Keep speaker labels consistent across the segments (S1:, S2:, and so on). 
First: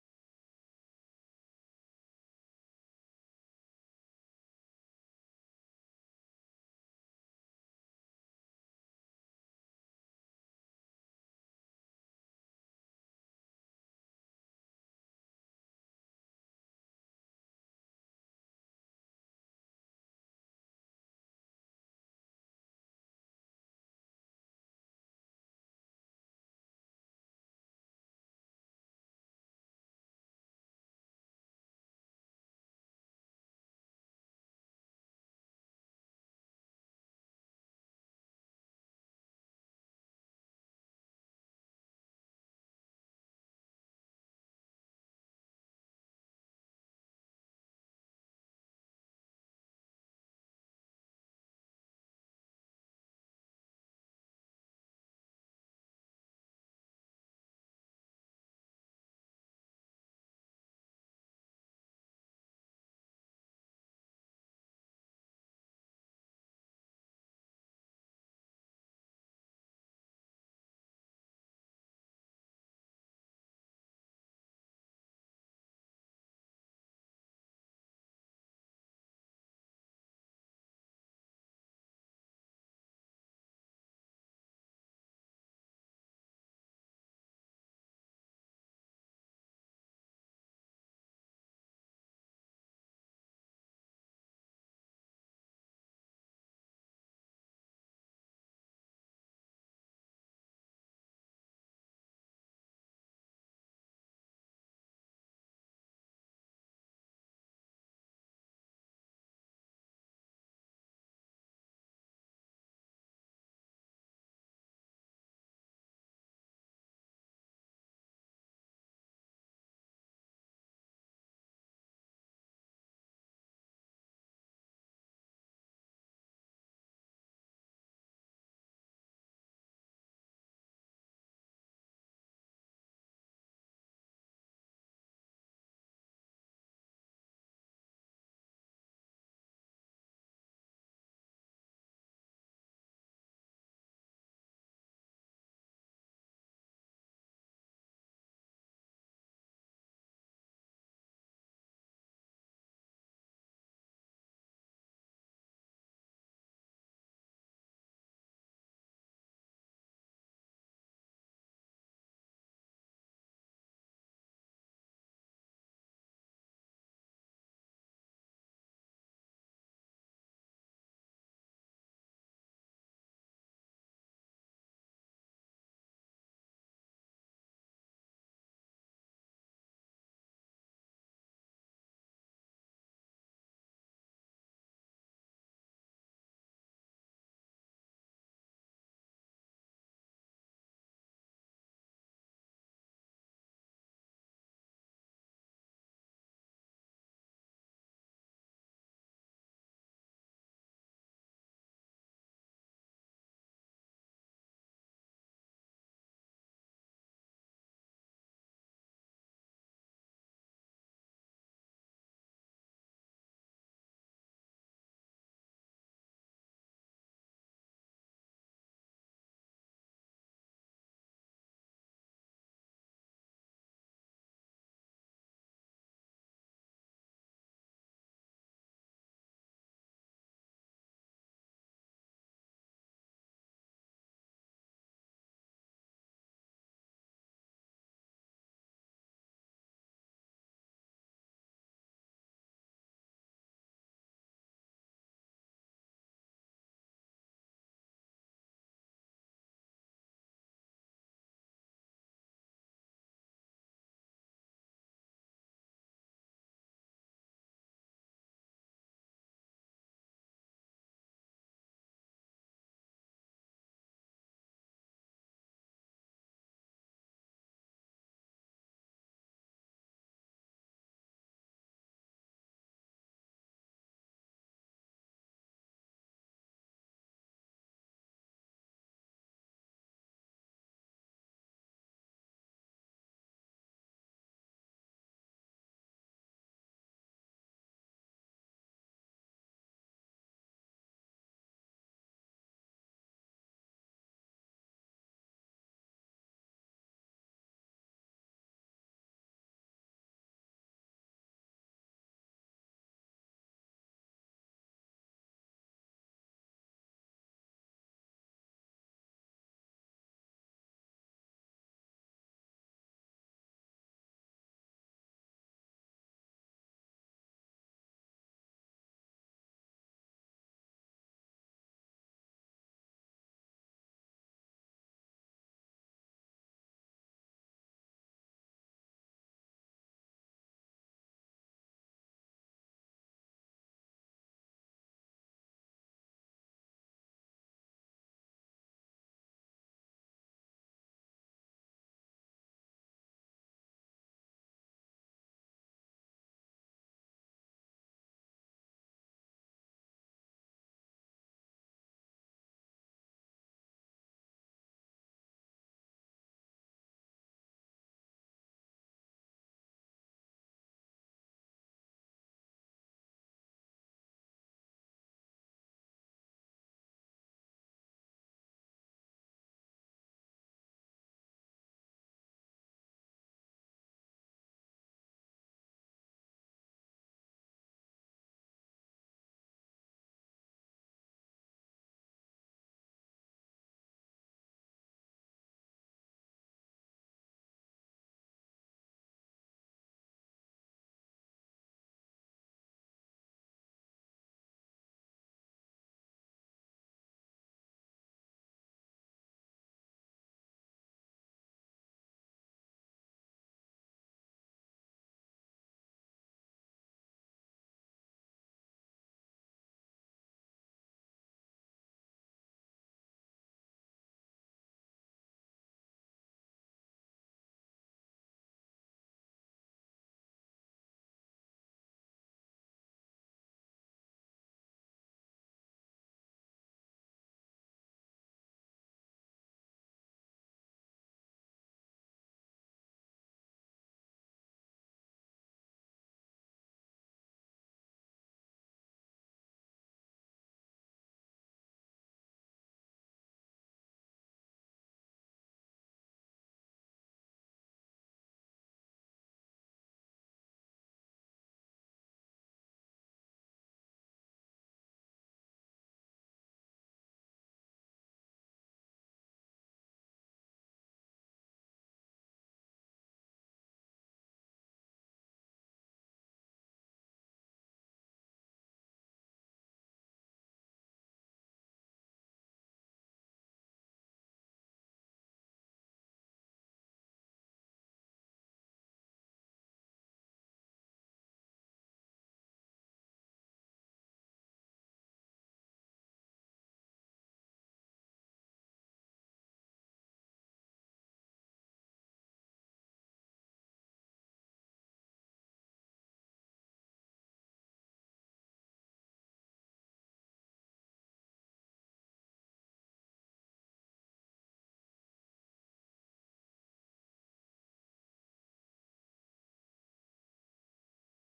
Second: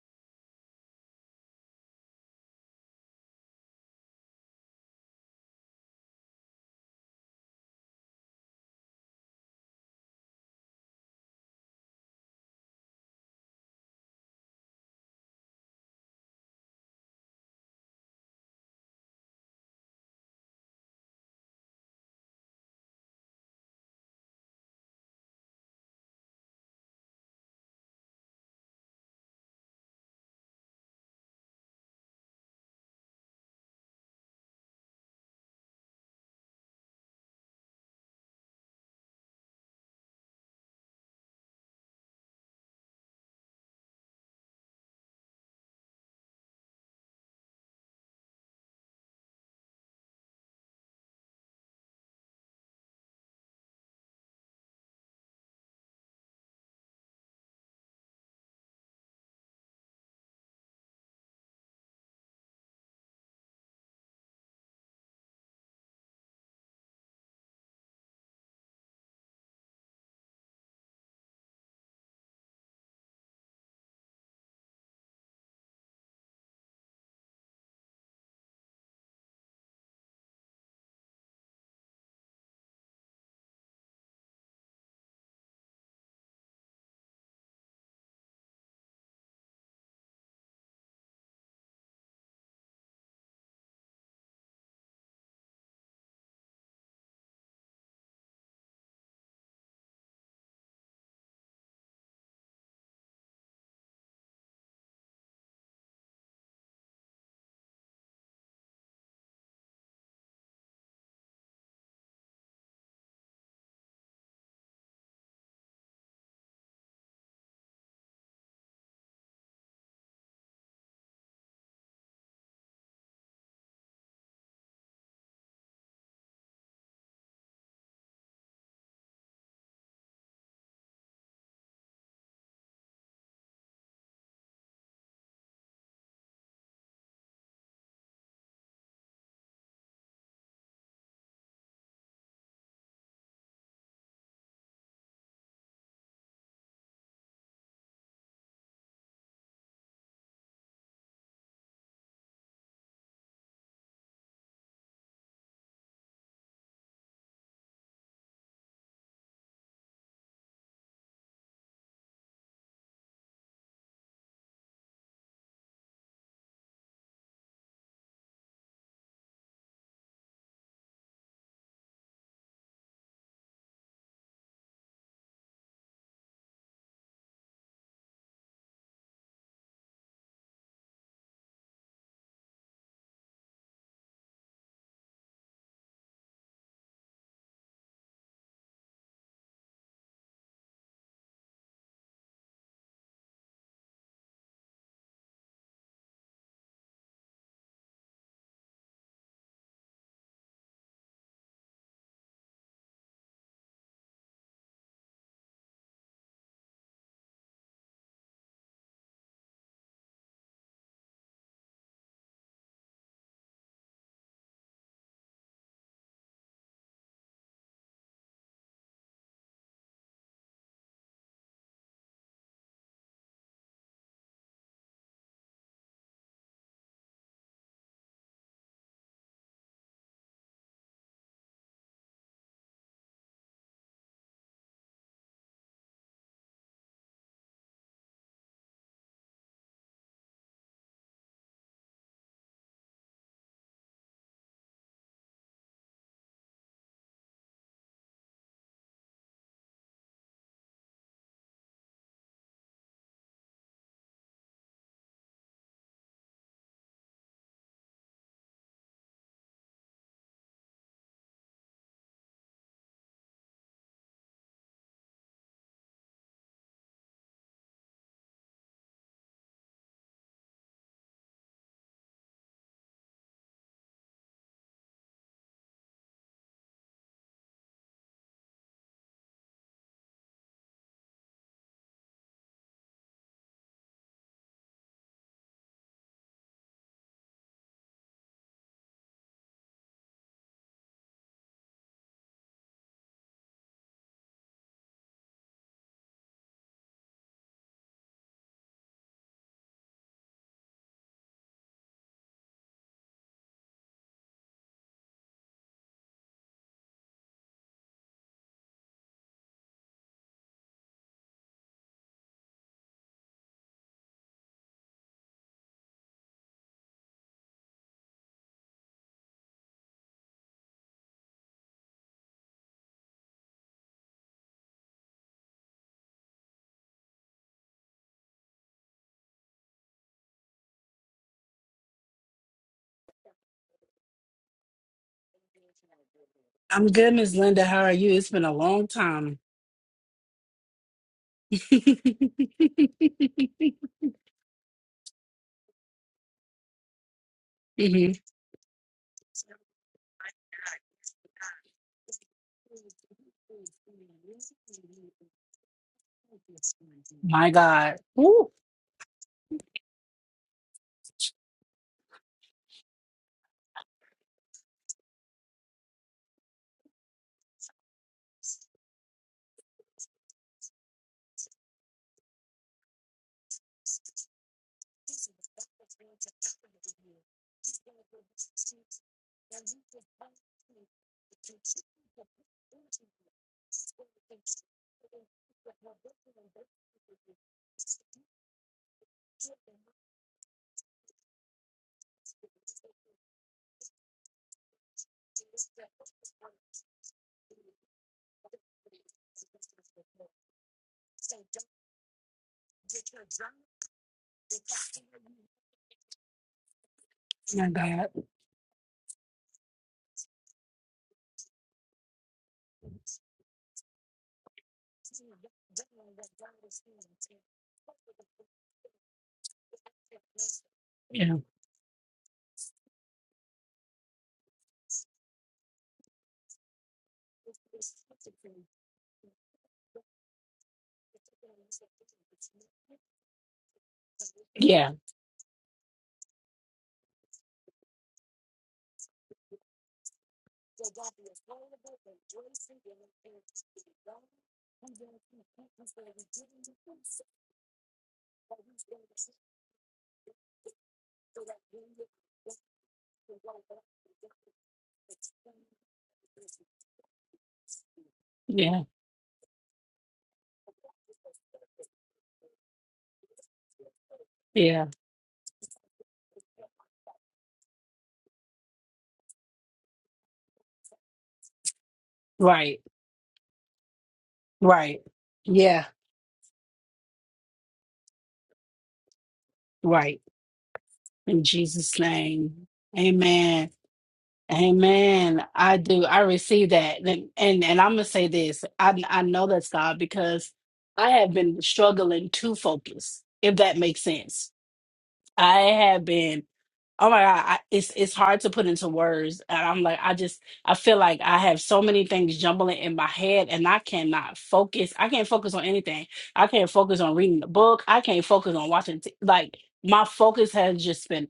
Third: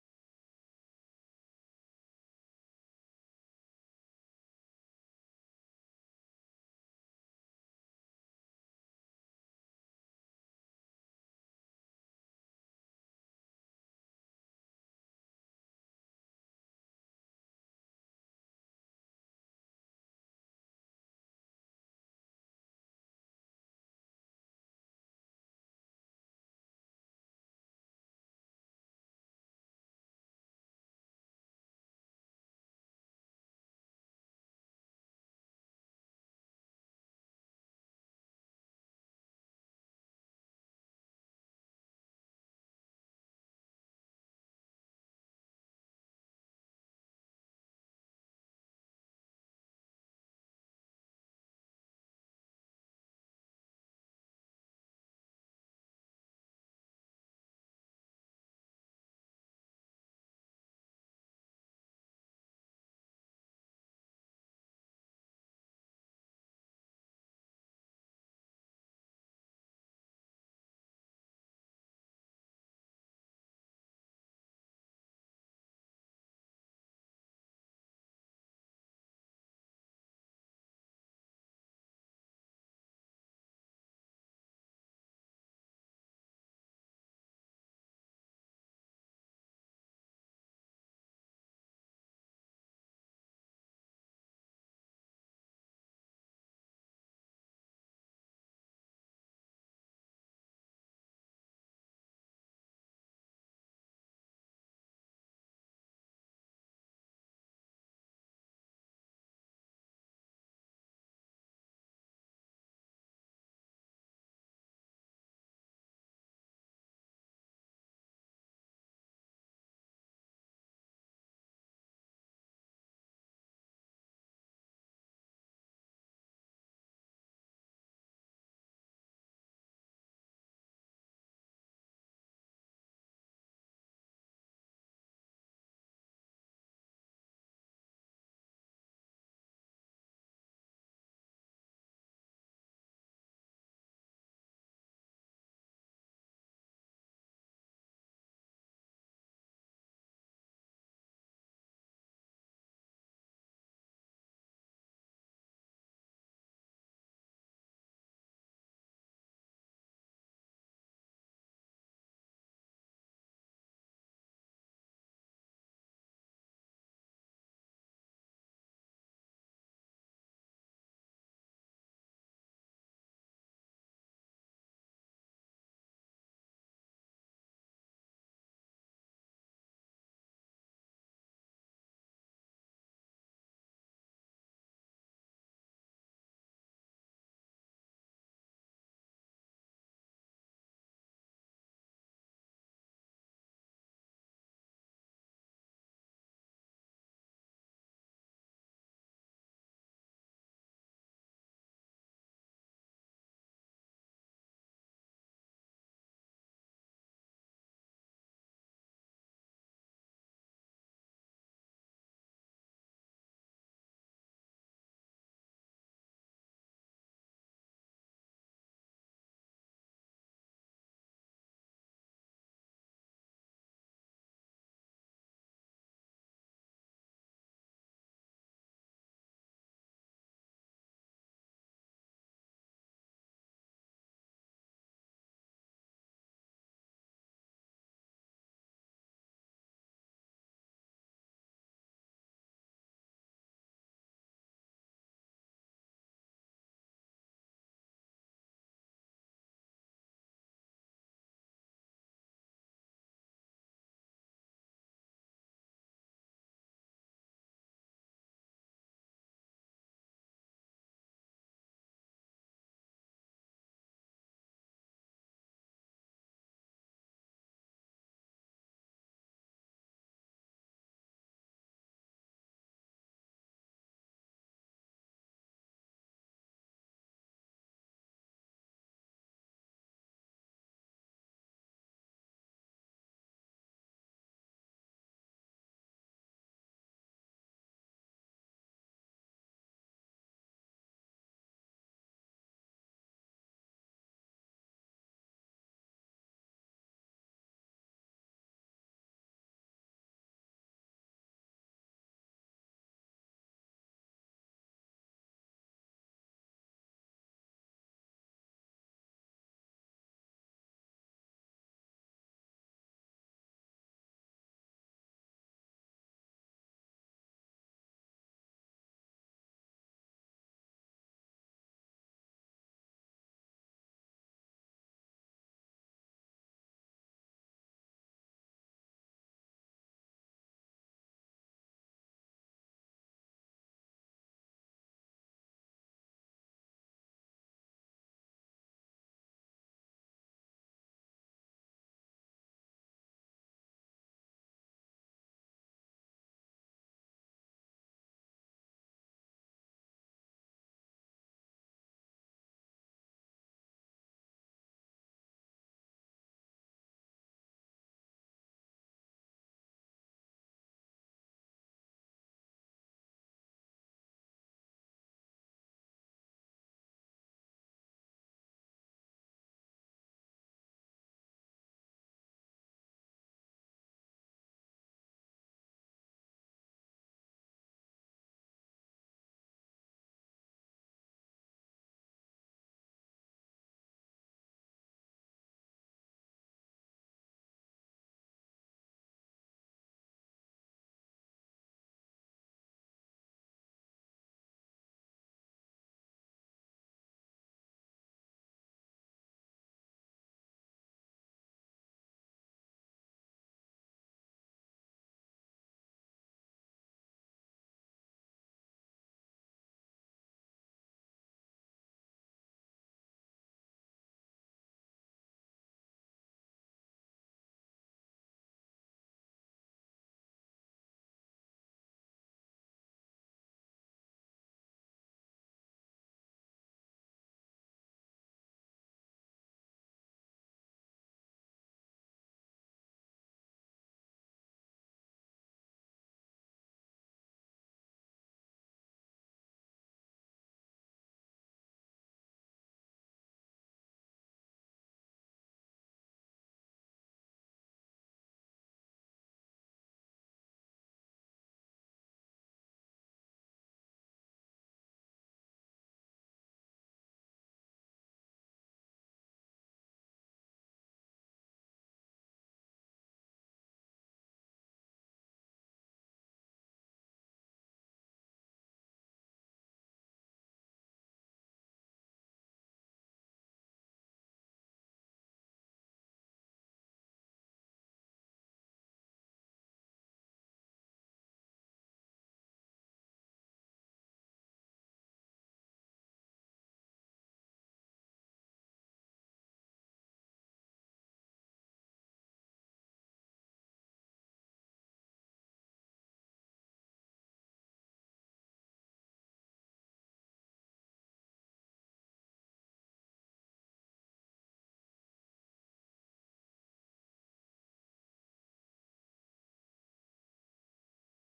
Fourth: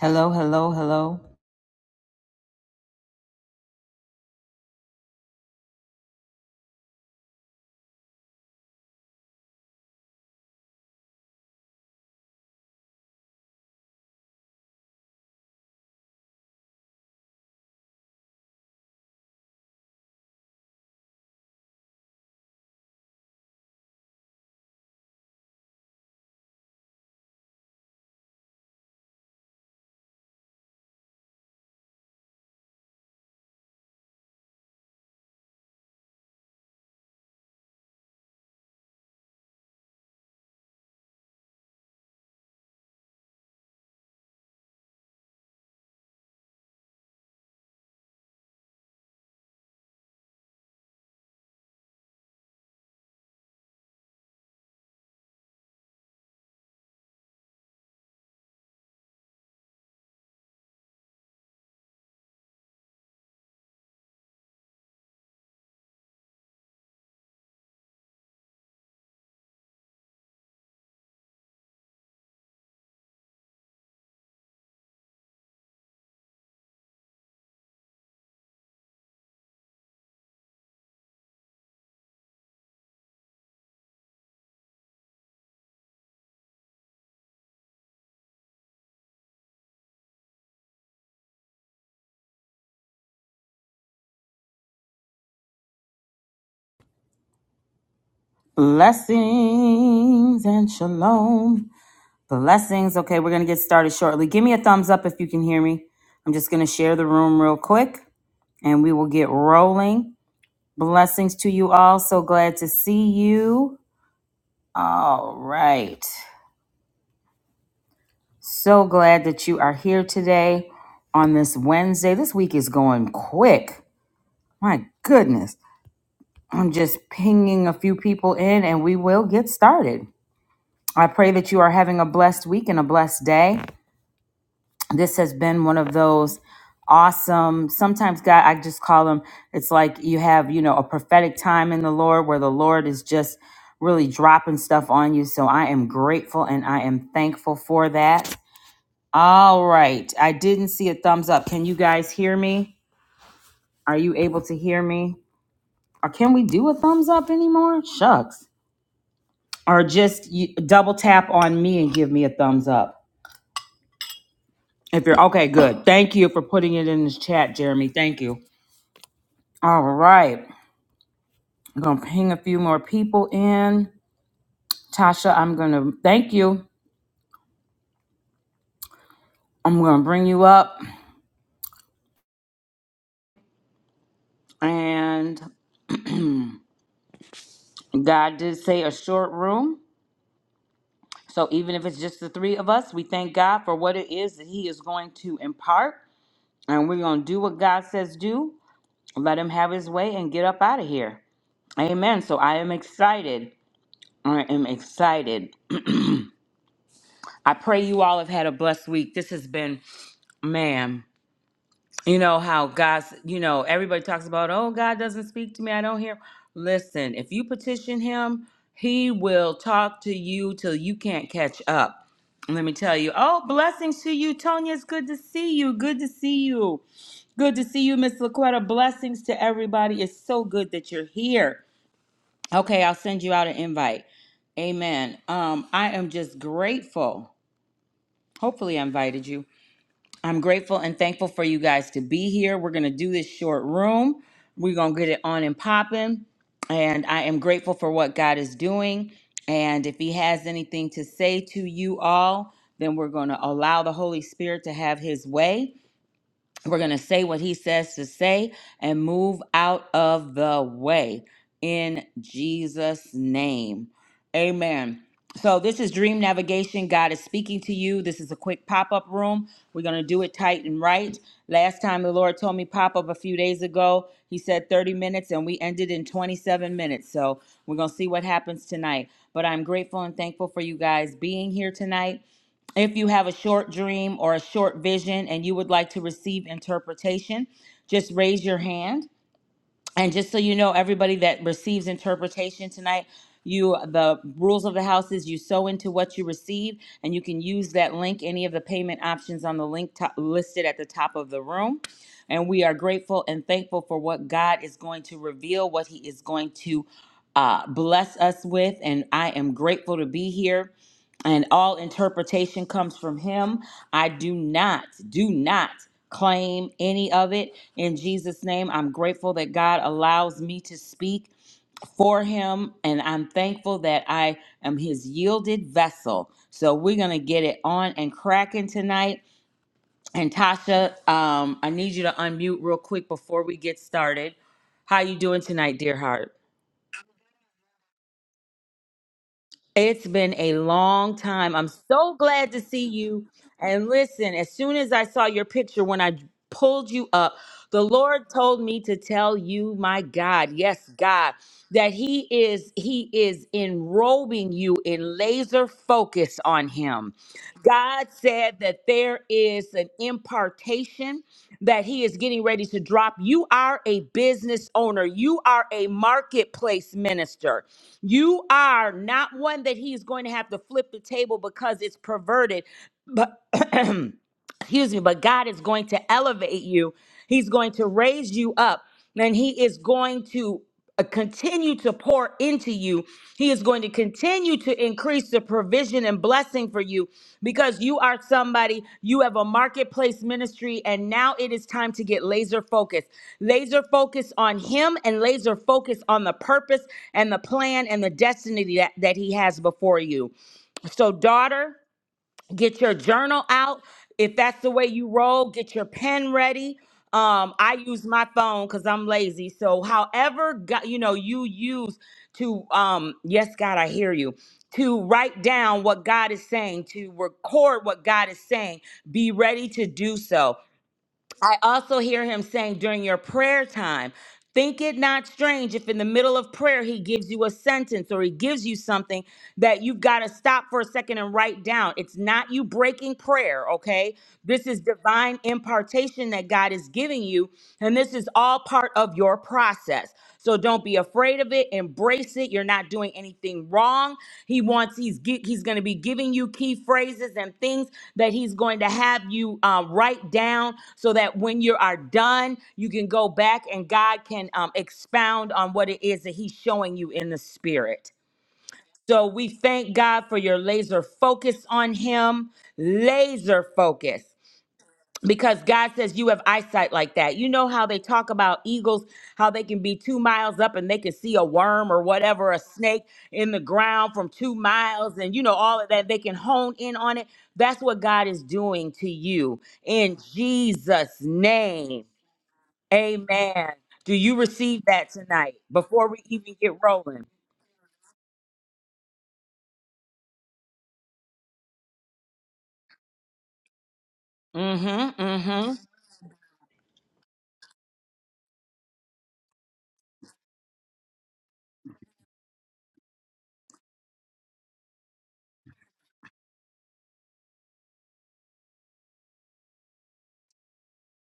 S1: Hello, hello, hello. Blessings and shalom. Blessings. Okay, we're going to get started shortly. Give me a thumbs up if you can hear me. I'm just going to share the room real quick and we will get rolling. Blessings to you all. So glad to see you. All right. So glad that you are here today on this Wednesday. This week is going quick. My goodness. I'm just pinging a few people in and we will get started. I pray that you are having a blessed week and a blessed day. This has been one of those awesome, sometimes, God, I just call them, it's like you have, you know, a prophetic time in the Lord where the Lord is just really dropping stuff on you. So I am grateful and I am thankful for that. All right. I didn't see a thumbs up. Can you guys hear me? Are you able to hear me? Or can we do a thumbs up anymore? Shucks. Or just you, double tap on me and give me a thumbs up. If you're okay, good. Thank you for putting it in this chat, Jeremy. Thank you. All right. I'm going to ping a few more people in. Tasha, I'm going to thank you. I'm going to bring you up. And God did say a short room. So even if it's just the three of us, we thank God for what it is that He is going to impart. And we're going to do what God says do. Let Him have His way and get up out of here. Amen. So I am excited. I am excited. I pray you all have had a blessed week. This has been ma'am, you know how God's, you know, everybody talks about, oh, God doesn't speak to me. I don't hear. Listen, if you petition him, he will talk to you till you can't catch up. Let me tell you. Oh, blessings to you, Tonya. It's good to see you. Good to see you. Good to see you, Miss LaQuetta. Blessings to everybody. It's so good that you're here. Okay, I'll send you out an invite. Amen. Um, I am just grateful. Hopefully, I invited you. I'm grateful and thankful for you guys to be here. We're going to do this short room. We're going to get it on and popping. And I am grateful for what God is doing. And if He has anything to say to you all, then we're going to allow the Holy Spirit to have His way. We're going to say what he says to say and move out of the way in Jesus' name. Amen. So, this is Dream Navigation. God is speaking to you. This is a quick pop up room. We're going to do it tight and right. Last time the Lord told me pop up a few days ago, he said 30 minutes, and we ended in 27 minutes. So, we're going to see what happens tonight. But I'm grateful and thankful for you guys being here tonight. If you have a short dream or a short vision and you would like to receive interpretation, just raise your hand. And just so you know, everybody that receives interpretation tonight, you the rules of the house is you sow into what you receive, and you can use that link, any of the payment options on the link to- listed at the top of the room. And we are grateful and thankful for what God is going to reveal, what He is going to uh, bless us with. And I am grateful to be here and all interpretation comes from him. I do not, do not claim any of it. In Jesus' name, I'm grateful that God allows me to speak for him, and I'm thankful that I am his yielded vessel. So we're going to get it on and cracking tonight. And Tasha, um, I need you to unmute real quick before we get started. How you doing tonight, dear heart?
S2: I'm good, Miss Linda. How are you? It's been a long time.
S1: It's been a long time. I'm so glad to see you. And listen, as soon as I saw your picture when I pulled you up, the
S2: Mhm.
S1: Lord told me to tell you, my God, yes, God, that he is he is enrobing you in laser focus on him.
S2: My God.
S1: God
S2: Ooh,
S1: said that there is an impartation that he is getting ready to drop. You are a business owner. You are a marketplace minister. You are not one that he's going to have to flip the table because it's perverted, but excuse me, but God is going to elevate you. He's going to raise you up, and He is going to uh, continue to pour into you. He is going to continue to increase the provision and blessing for you because you are somebody, you have a marketplace ministry, and now it is time to get laser focused. Laser focus on Him and laser focus on the purpose and the plan and the destiny that, that He has before you. So, daughter, get your journal out if that's the way you roll get your pen ready um
S2: my
S1: i use
S2: God.
S1: my phone because i'm lazy so however go- you know you use to um yes god i hear you to write down what god is saying to record what god is saying be ready to do so
S2: Yeah.
S1: I also hear him saying during your prayer time, think it not strange if in the middle of prayer he gives you a sentence or he gives you something that you've got to stop for a second and write down. It's not you breaking prayer, okay? This
S2: Yeah.
S1: is divine impartation that God is giving you, and this is all part of your process. So don't be afraid of it. Embrace it. You're not doing anything wrong. He wants he's gi- he's going to be giving you key phrases and things that he's going to have you um, write down so that when you are done, you can go back and God can um, expound on what it is that he's showing you in the spirit.
S2: Yeah.
S1: So we thank God for your laser focus on him. Laser focus
S2: Yeah.
S1: because God says you have eyesight like that. You know how they talk about eagles, how they can be two miles up and they can see a worm or whatever, a
S2: Right.
S1: snake in the ground from two
S2: Right.
S1: miles, and you know,
S2: Yeah.
S1: all of that. They can hone in on it. That's what God is doing to you in
S2: Right.
S1: Jesus'
S2: In Jesus'
S1: name.
S2: name. Amen.
S1: Amen. Do you receive that
S2: Amen.
S1: tonight
S2: I do.
S1: before we
S2: I
S1: even
S2: receive
S1: get
S2: that.
S1: rolling?
S2: And and, and I'm gonna say this. I I know that's God because I have been struggling to focus, if that makes sense.
S1: Mm hmm. Mm
S2: I
S1: hmm.
S2: have been Oh my God, I, it's it's hard to put into words. And I'm like, I just I feel like I have so many things jumbling in my head and I cannot focus. I can't focus on anything. I can't focus on reading the book. I can't focus on watching t- like my focus has just been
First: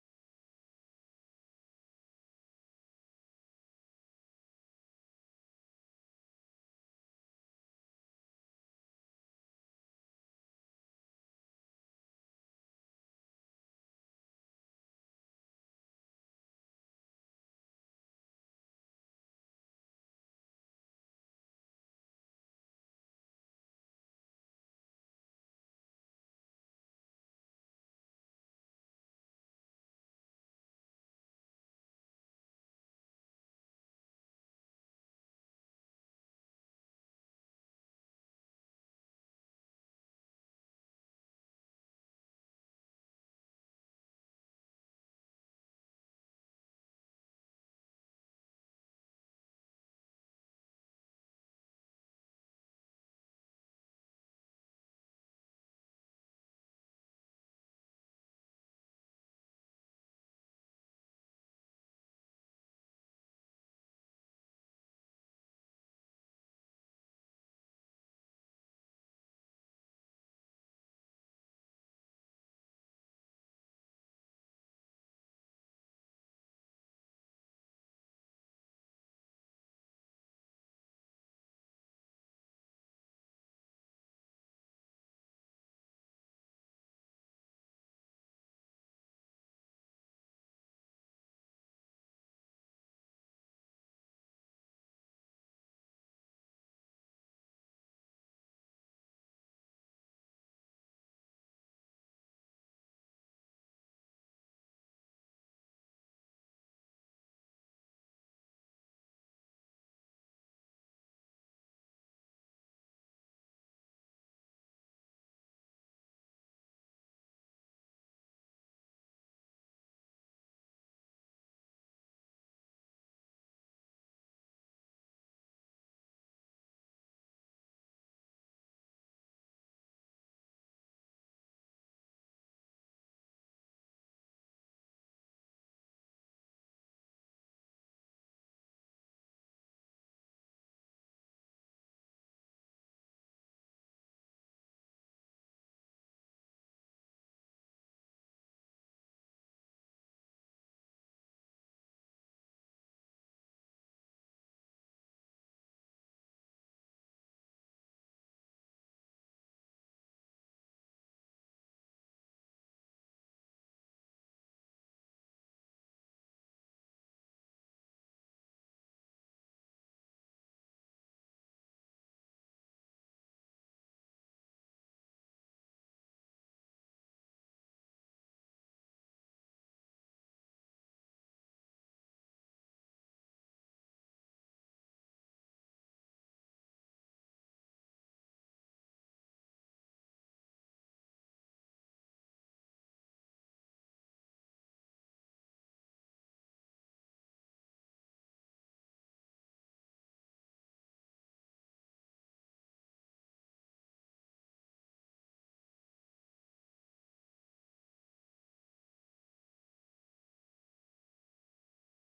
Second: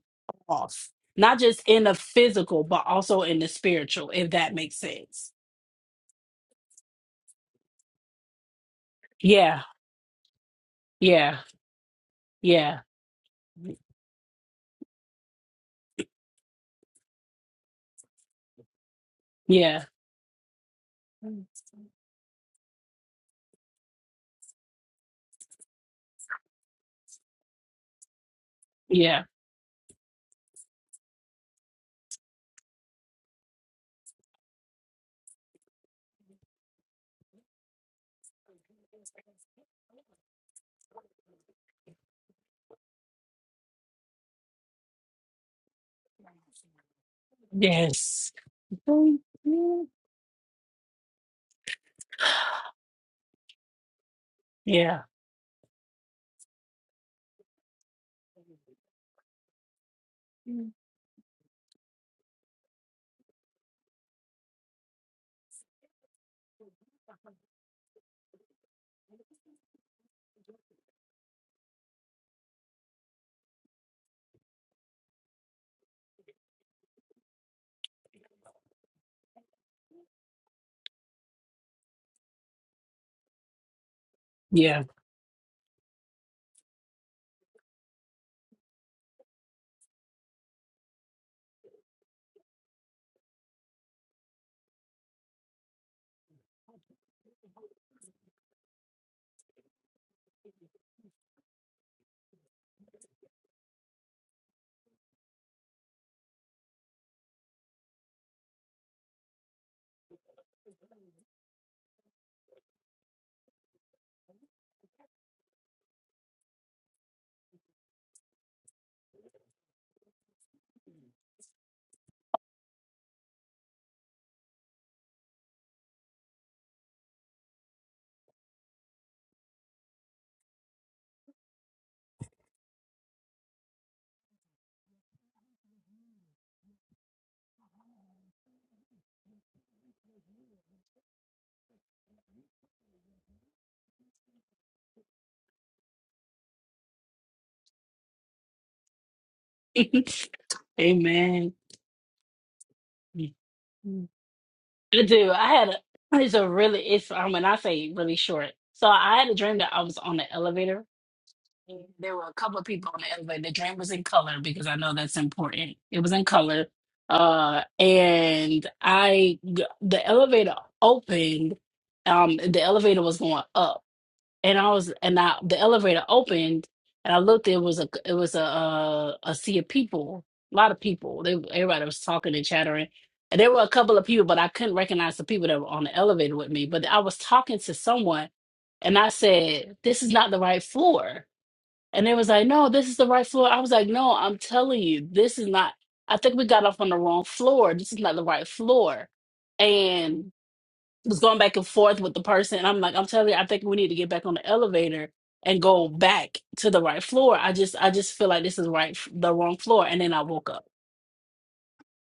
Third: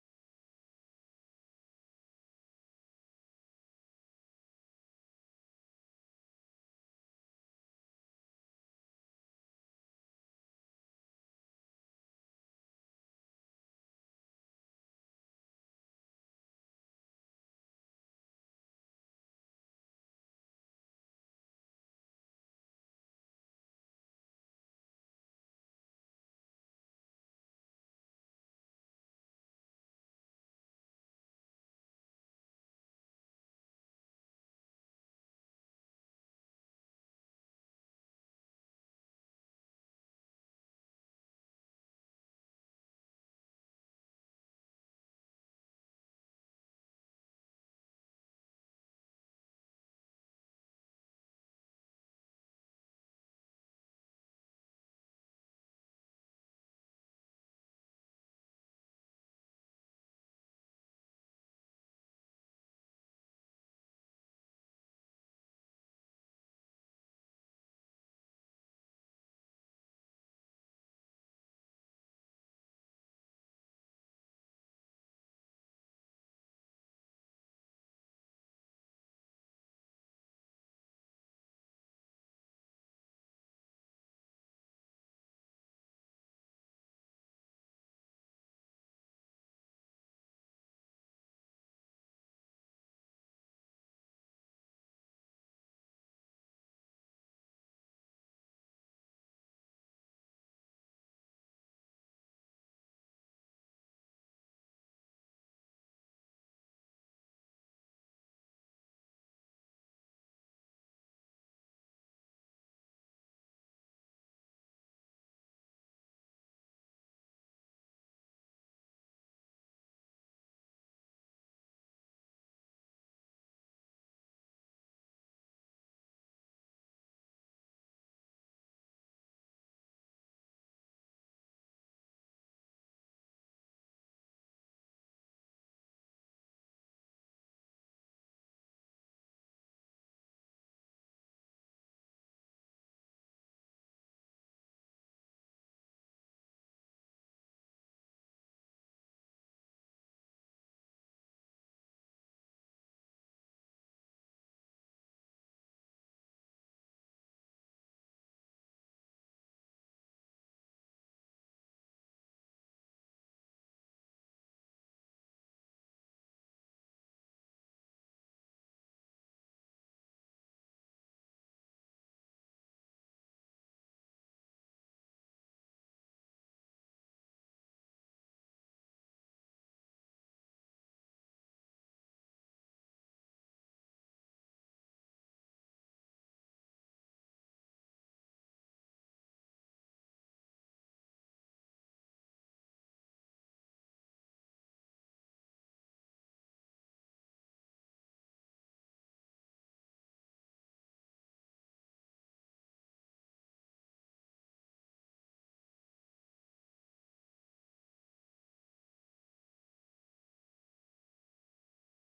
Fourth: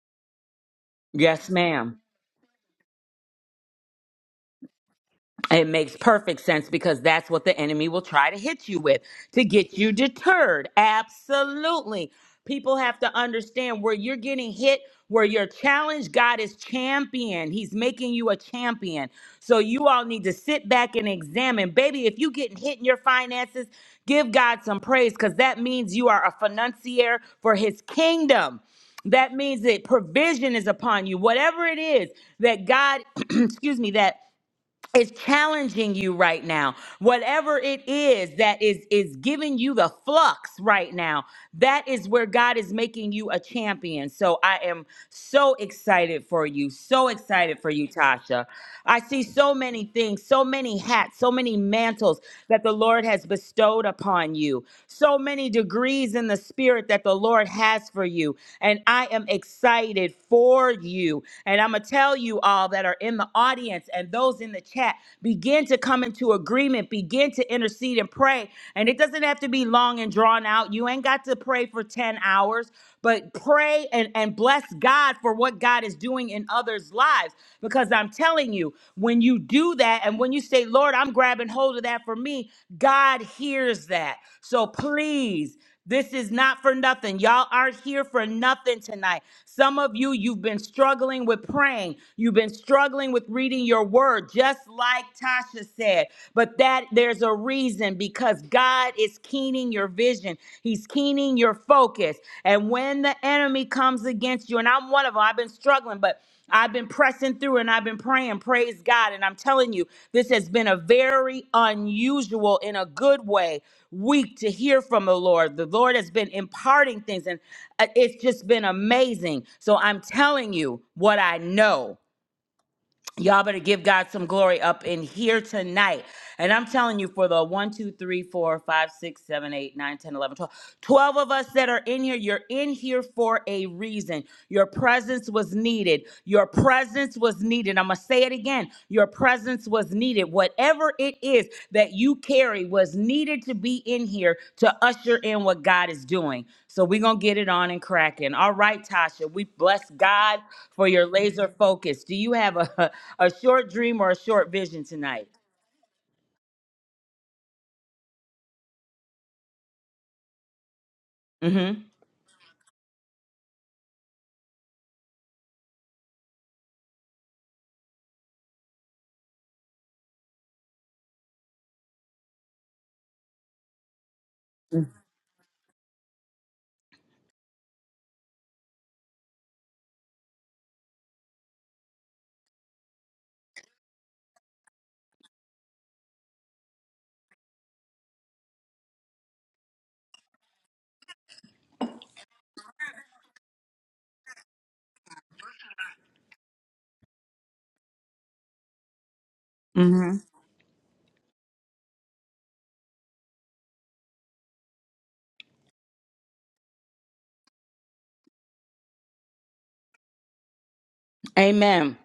S2: off. Not
S1: Yes,
S2: just in
S1: ma'am.
S2: the physical, but also in the spiritual, if that makes sense.
S1: It makes perfect sense because that's what the enemy will try to hit you with to
S2: Yeah,
S1: get you deterred.
S2: yeah,
S1: Absolutely. People
S2: yeah,
S1: have to understand where you're getting hit, where you're challenged, God is champion. He's making you a champion. So
S2: yeah,
S1: you all need to sit back and examine. Baby, if you getting hit in your finances, give God some praise because that means you are a financier for his kingdom.
S2: yeah.
S1: That means that provision is upon you. Whatever it is that God, excuse me, that is challenging you right now whatever it is that is is giving you the flux right now that is where god is making you a champion so i am so excited for you so excited for you
S2: Yes.
S1: tasha i see so many things so many hats so many mantles that the lord has bestowed upon you
S2: Yeah,
S1: so many degrees in the spirit that the lord has for you and i am excited for you and i'm gonna tell you all that are in the audience friends and those in the chat begin to come into agreement, begin to intercede and pray. And it doesn't have to be long and drawn out. You ain't got to pray for 10 hours, but pray and, and bless God for what God is doing in others' lives. Because I'm telling you, when you do that and when you say, Lord, I'm grabbing hold of that for me, God hears that. So
S2: yeah.
S1: please. This is not for nothing. Y'all aren't here for nothing tonight. Some of you, you've been struggling with praying. You've been struggling with reading your word, just like Tasha said. But that there's a reason because God is keening your vision. He's keening your focus. And when the enemy comes against you, and I'm one of them, I've been struggling, but I've been pressing through and I've been praying, praise God. And I'm telling you, this has been a very unusual, in a good way, week to hear from the Lord. The Lord has been imparting things, and uh, it's just been amazing. So I'm telling you what I know. Y'all better give God some glory up in here tonight. And I'm telling you, for the one, 2, 3, 4, 5, 6, 7, 8, 9, 10, 11, 12, 12 of us that are in here, you're in here for a reason. Your presence was needed. Your presence was needed. I'm going to say it again. Your presence presence was needed. Whatever it is that you carry was needed to be in here to usher in what God is doing. So we're going to get it on and cracking. All right, Tasha, we bless God for your laser
S2: Amen.
S1: focus. Do you have a, a short dream
S2: Mhm.
S1: or a short vision
S2: I
S1: tonight?
S2: do. I had a, it's a really, it's, um, when I say really short. So I had a dream that I was on the elevator. and
S1: Mm-hmm.
S2: There were a couple of people on the elevator. The dream was in color because I know that's important. It was in color. Uh, and I, the elevator opened. Um, the elevator was going up and I was and I the elevator opened and I looked it was a it was a a, a sea of people a lot of people they everybody was talking and chattering and there were a couple of people but I couldn't recognize the people that were on the elevator with me but I was talking to someone and I said this is not the right floor and they was like no this is the right floor I was like no I'm telling you this is not I think we got off on the wrong floor this is not the right floor
S1: Mm-hmm.
S2: And was going back and forth with the person and I'm like, I'm telling you, I think we need to get back on the elevator and go back to the right floor. I just I just feel like this is right the wrong floor. And then I woke up.
S1: Amen.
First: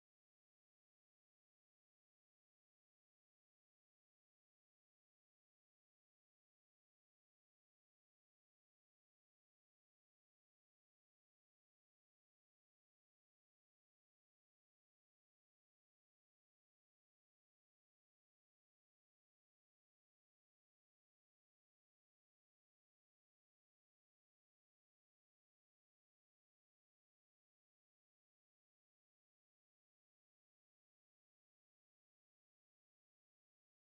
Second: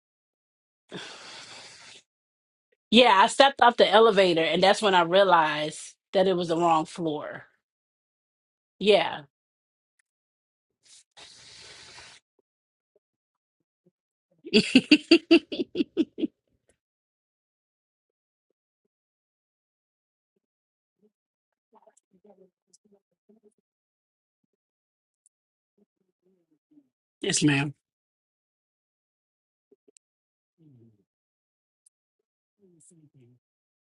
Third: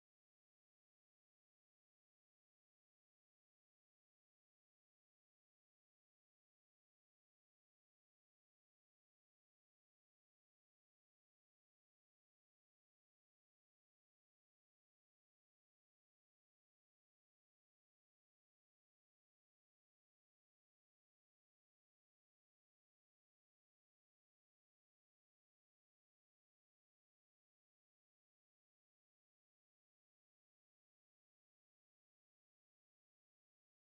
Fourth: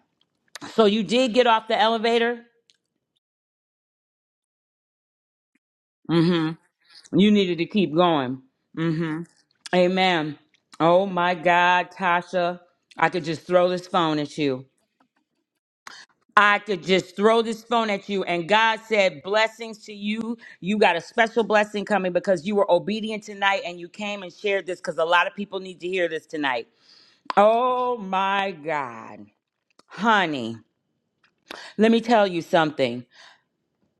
S1: So you did get off the elevator?
S2: Yeah, I stepped off the elevator and that's when I realized that it was the
S1: Mm-hmm.
S2: wrong
S1: You
S2: floor.
S1: needed to keep going.
S2: Yeah.
S1: Mm-hmm. Amen. Oh my God, Tasha. I could just throw this phone at you. I could just throw this phone at you. And God said, Blessings to you. You got a special blessing coming because you were obedient tonight and you came and shared this because a lot of people need to hear this tonight.
S2: Yes, ma'am.
S1: Oh my God. Honey, let me tell you something.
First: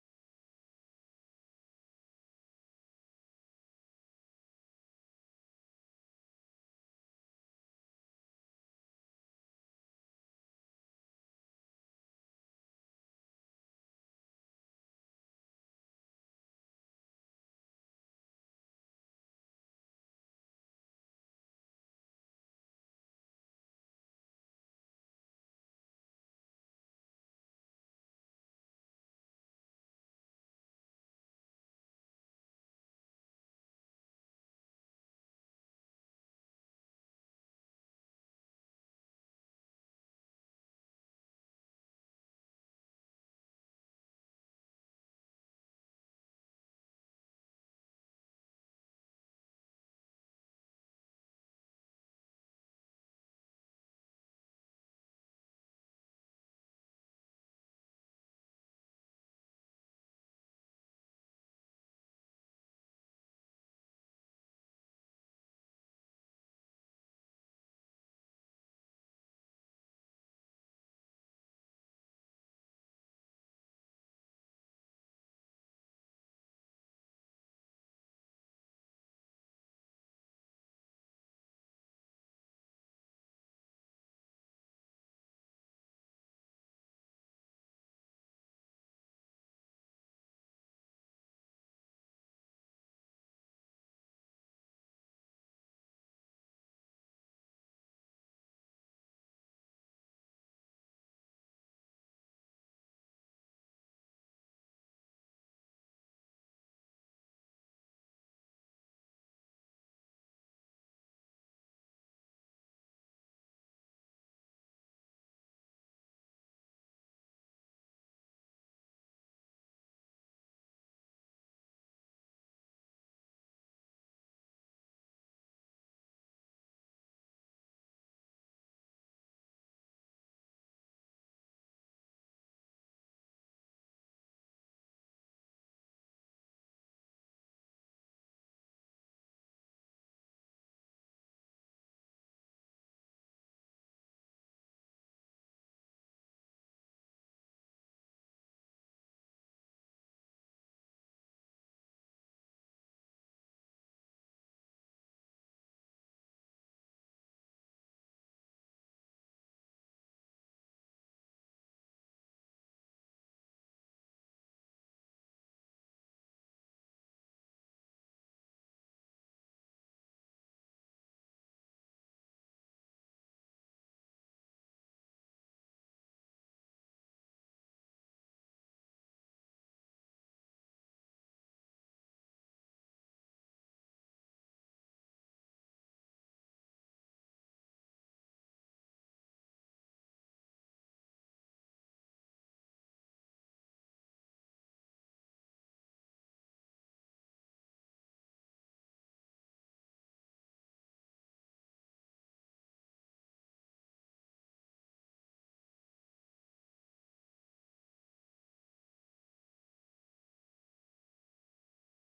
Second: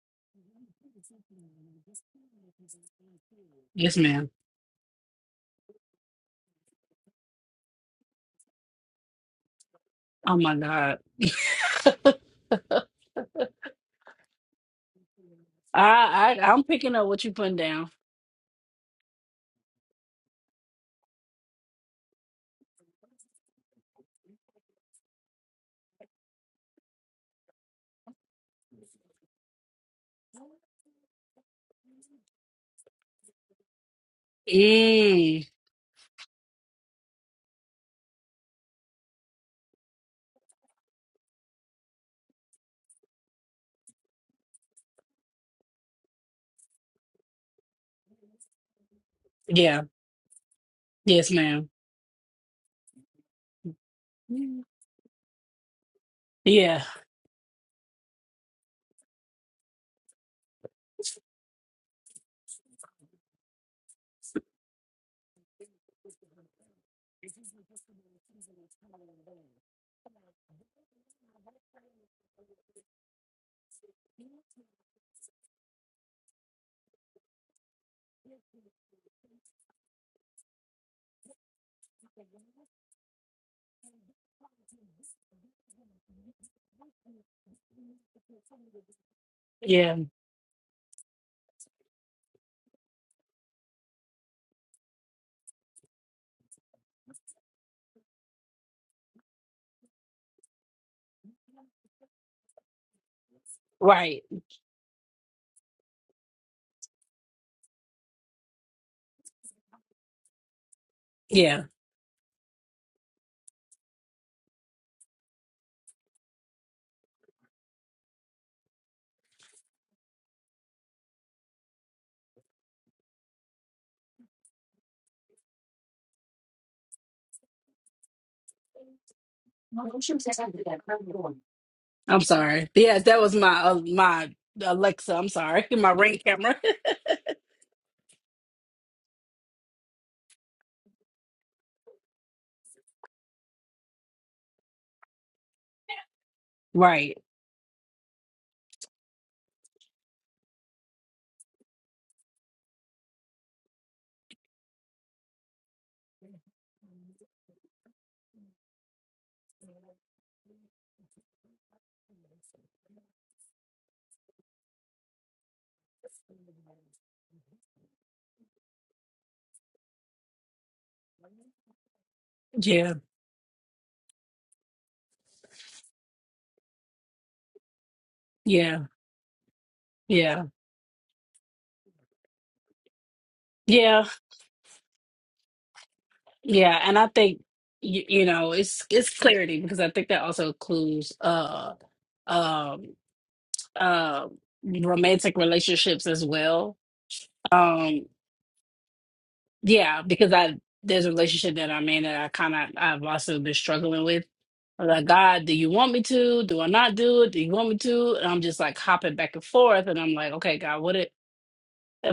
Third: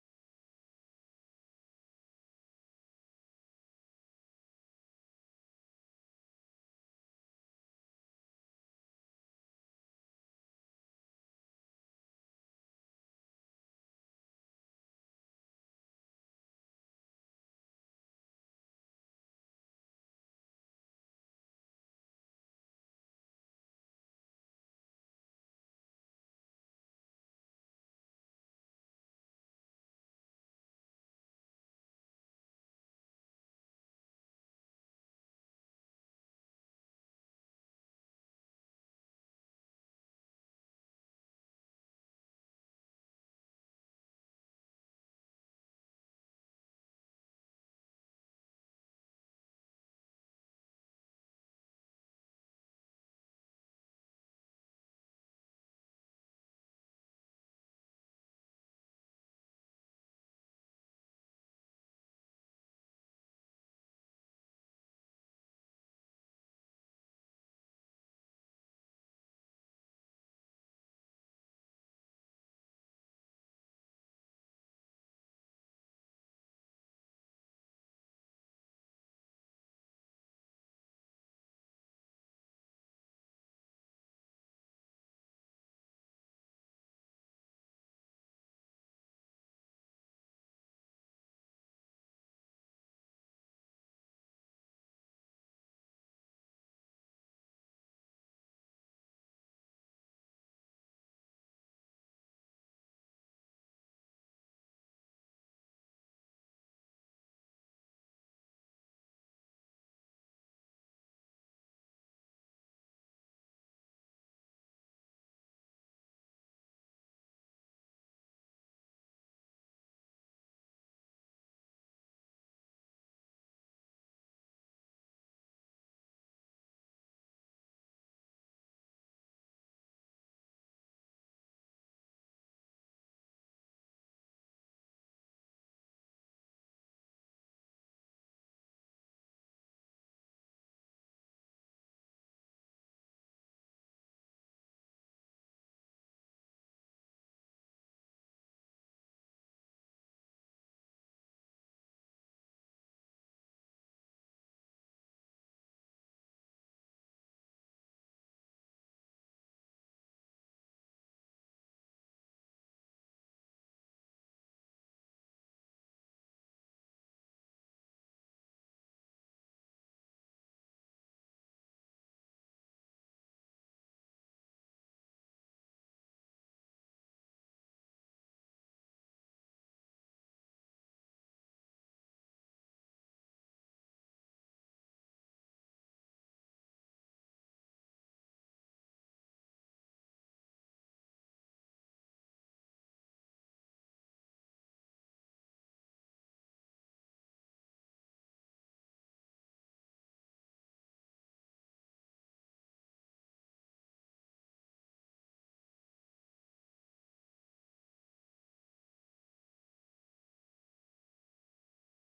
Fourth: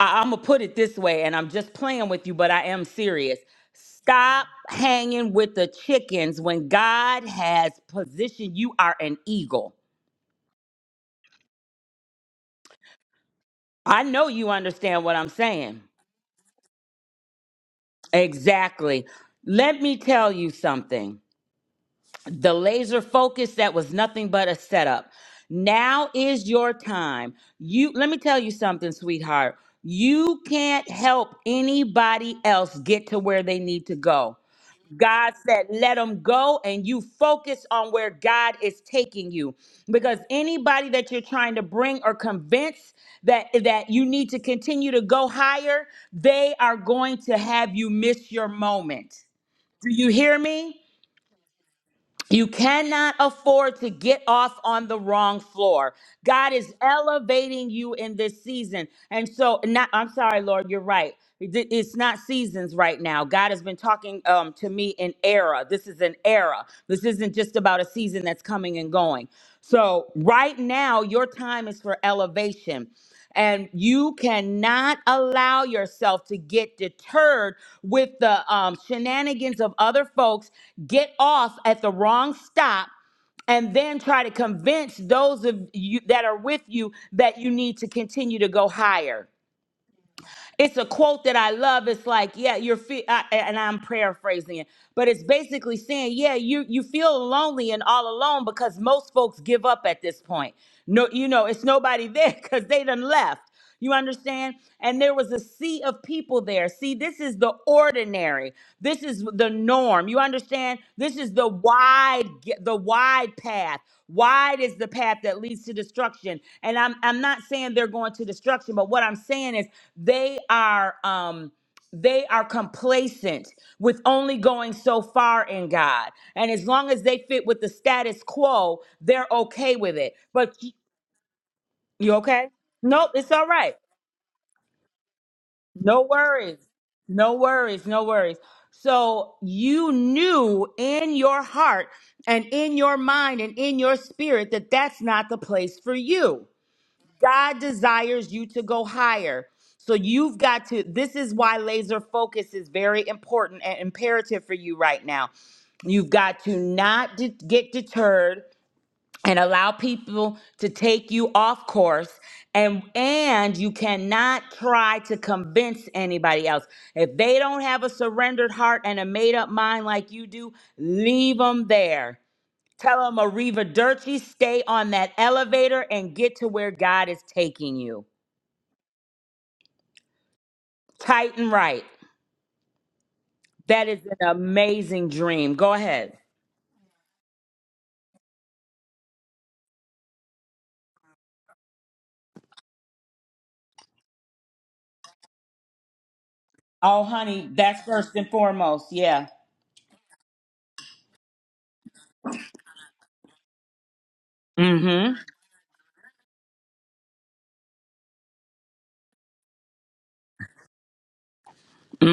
S1: I- I'm going to put it this way, and I'm just playing with you, but I am serious.
S2: Yes, ma'am.
S1: Stop hanging with the chickens when God has positioned you are an eagle.
S2: Oh my God.
S1: I know you understand what I'm saying.
S2: I, I I'm picking up what you're putting down.
S1: Exactly. Let me tell you something. The laser focus that was nothing but a setup. Now is your time. You let me tell you something, sweetheart. You can't help anybody else get to where they need to go. God
S2: Mm.
S1: said, let them go, and you focus on where God is taking you. Because anybody that you're trying to bring or convince that, that you need to continue to go higher, they are going to have you miss your moment.
S2: Yeah.
S1: Do you hear me?
S2: Yes, ma'am.
S1: You cannot afford to get off on the wrong floor. God is
S2: Yeah.
S1: elevating you in this season. And so, not, I'm sorry, Lord, you're right. It- It's not seasons right now. God has been talking um, to me in era. This is an era. This isn't just about a season that's coming and going. So, right now, your time is for elevation and you cannot allow yourself to get deterred with the um, shenanigans of other folks get off at the wrong stop and then try to convince those of you that are with you that you need to continue to go higher
S2: Yeah.
S1: it's a quote that I love. It's like, yeah, you're, fe- I, and I'm paraphrasing it, but it's basically saying, yeah, you you feel lonely and all alone because most folks give up at this point. No, you know, it's nobody there because they done left. You
S2: Right.
S1: understand? And there was a sea of people there. See, this is the ordinary. This is the norm. You understand? This is the
S2: Yeah.
S1: wide ge- the wide path. Wide is the path that leads to destruction. And I'm I'm not saying they're going to destruction, but what I'm saying is they are um they are complacent with only going so far in God. And as long as they fit with the status quo, they're okay with it. But y- you
S2: I'm
S1: okay?
S2: sorry. Yes,
S1: Nope,
S2: that
S1: it's
S2: was
S1: all
S2: my uh,
S1: right.
S2: my Alexa. I'm sorry. My
S1: No
S2: ring camera.
S1: worries. No worries. No worries. So you knew in your heart and in your mind and in your spirit that that's not the place for you.
S2: right.
S1: God desires you to go higher. So you've got to, this is why laser focus is very important and imperative for you right now. You've got to not de- get deterred and allow people to take you off course and and you cannot try to convince anybody else if they don't have a surrendered heart and a made up mind like you do leave them there
S2: Yeah.
S1: Tell them, Ariva Dirty, stay on that elevator and get to where God is taking you.
S2: Yeah. Yeah.
S1: Tight and right. That is
S2: Yeah.
S1: an amazing dream. Go ahead.
S2: Yeah. And I think you, you know it's it's clarity because I think that also includes uh um uh, romantic relationships as well.
S1: Oh, honey, that's
S2: Um,
S1: first and foremost. Yeah.
S2: yeah, because I there's a relationship that I'm in that I kind of I've also been struggling with. I'm like,
S1: Mm-hmm.
S2: God, do you want me to? Do I not do it? Do you want me to? And I'm just like hopping back and forth, and I'm like, okay, God, what?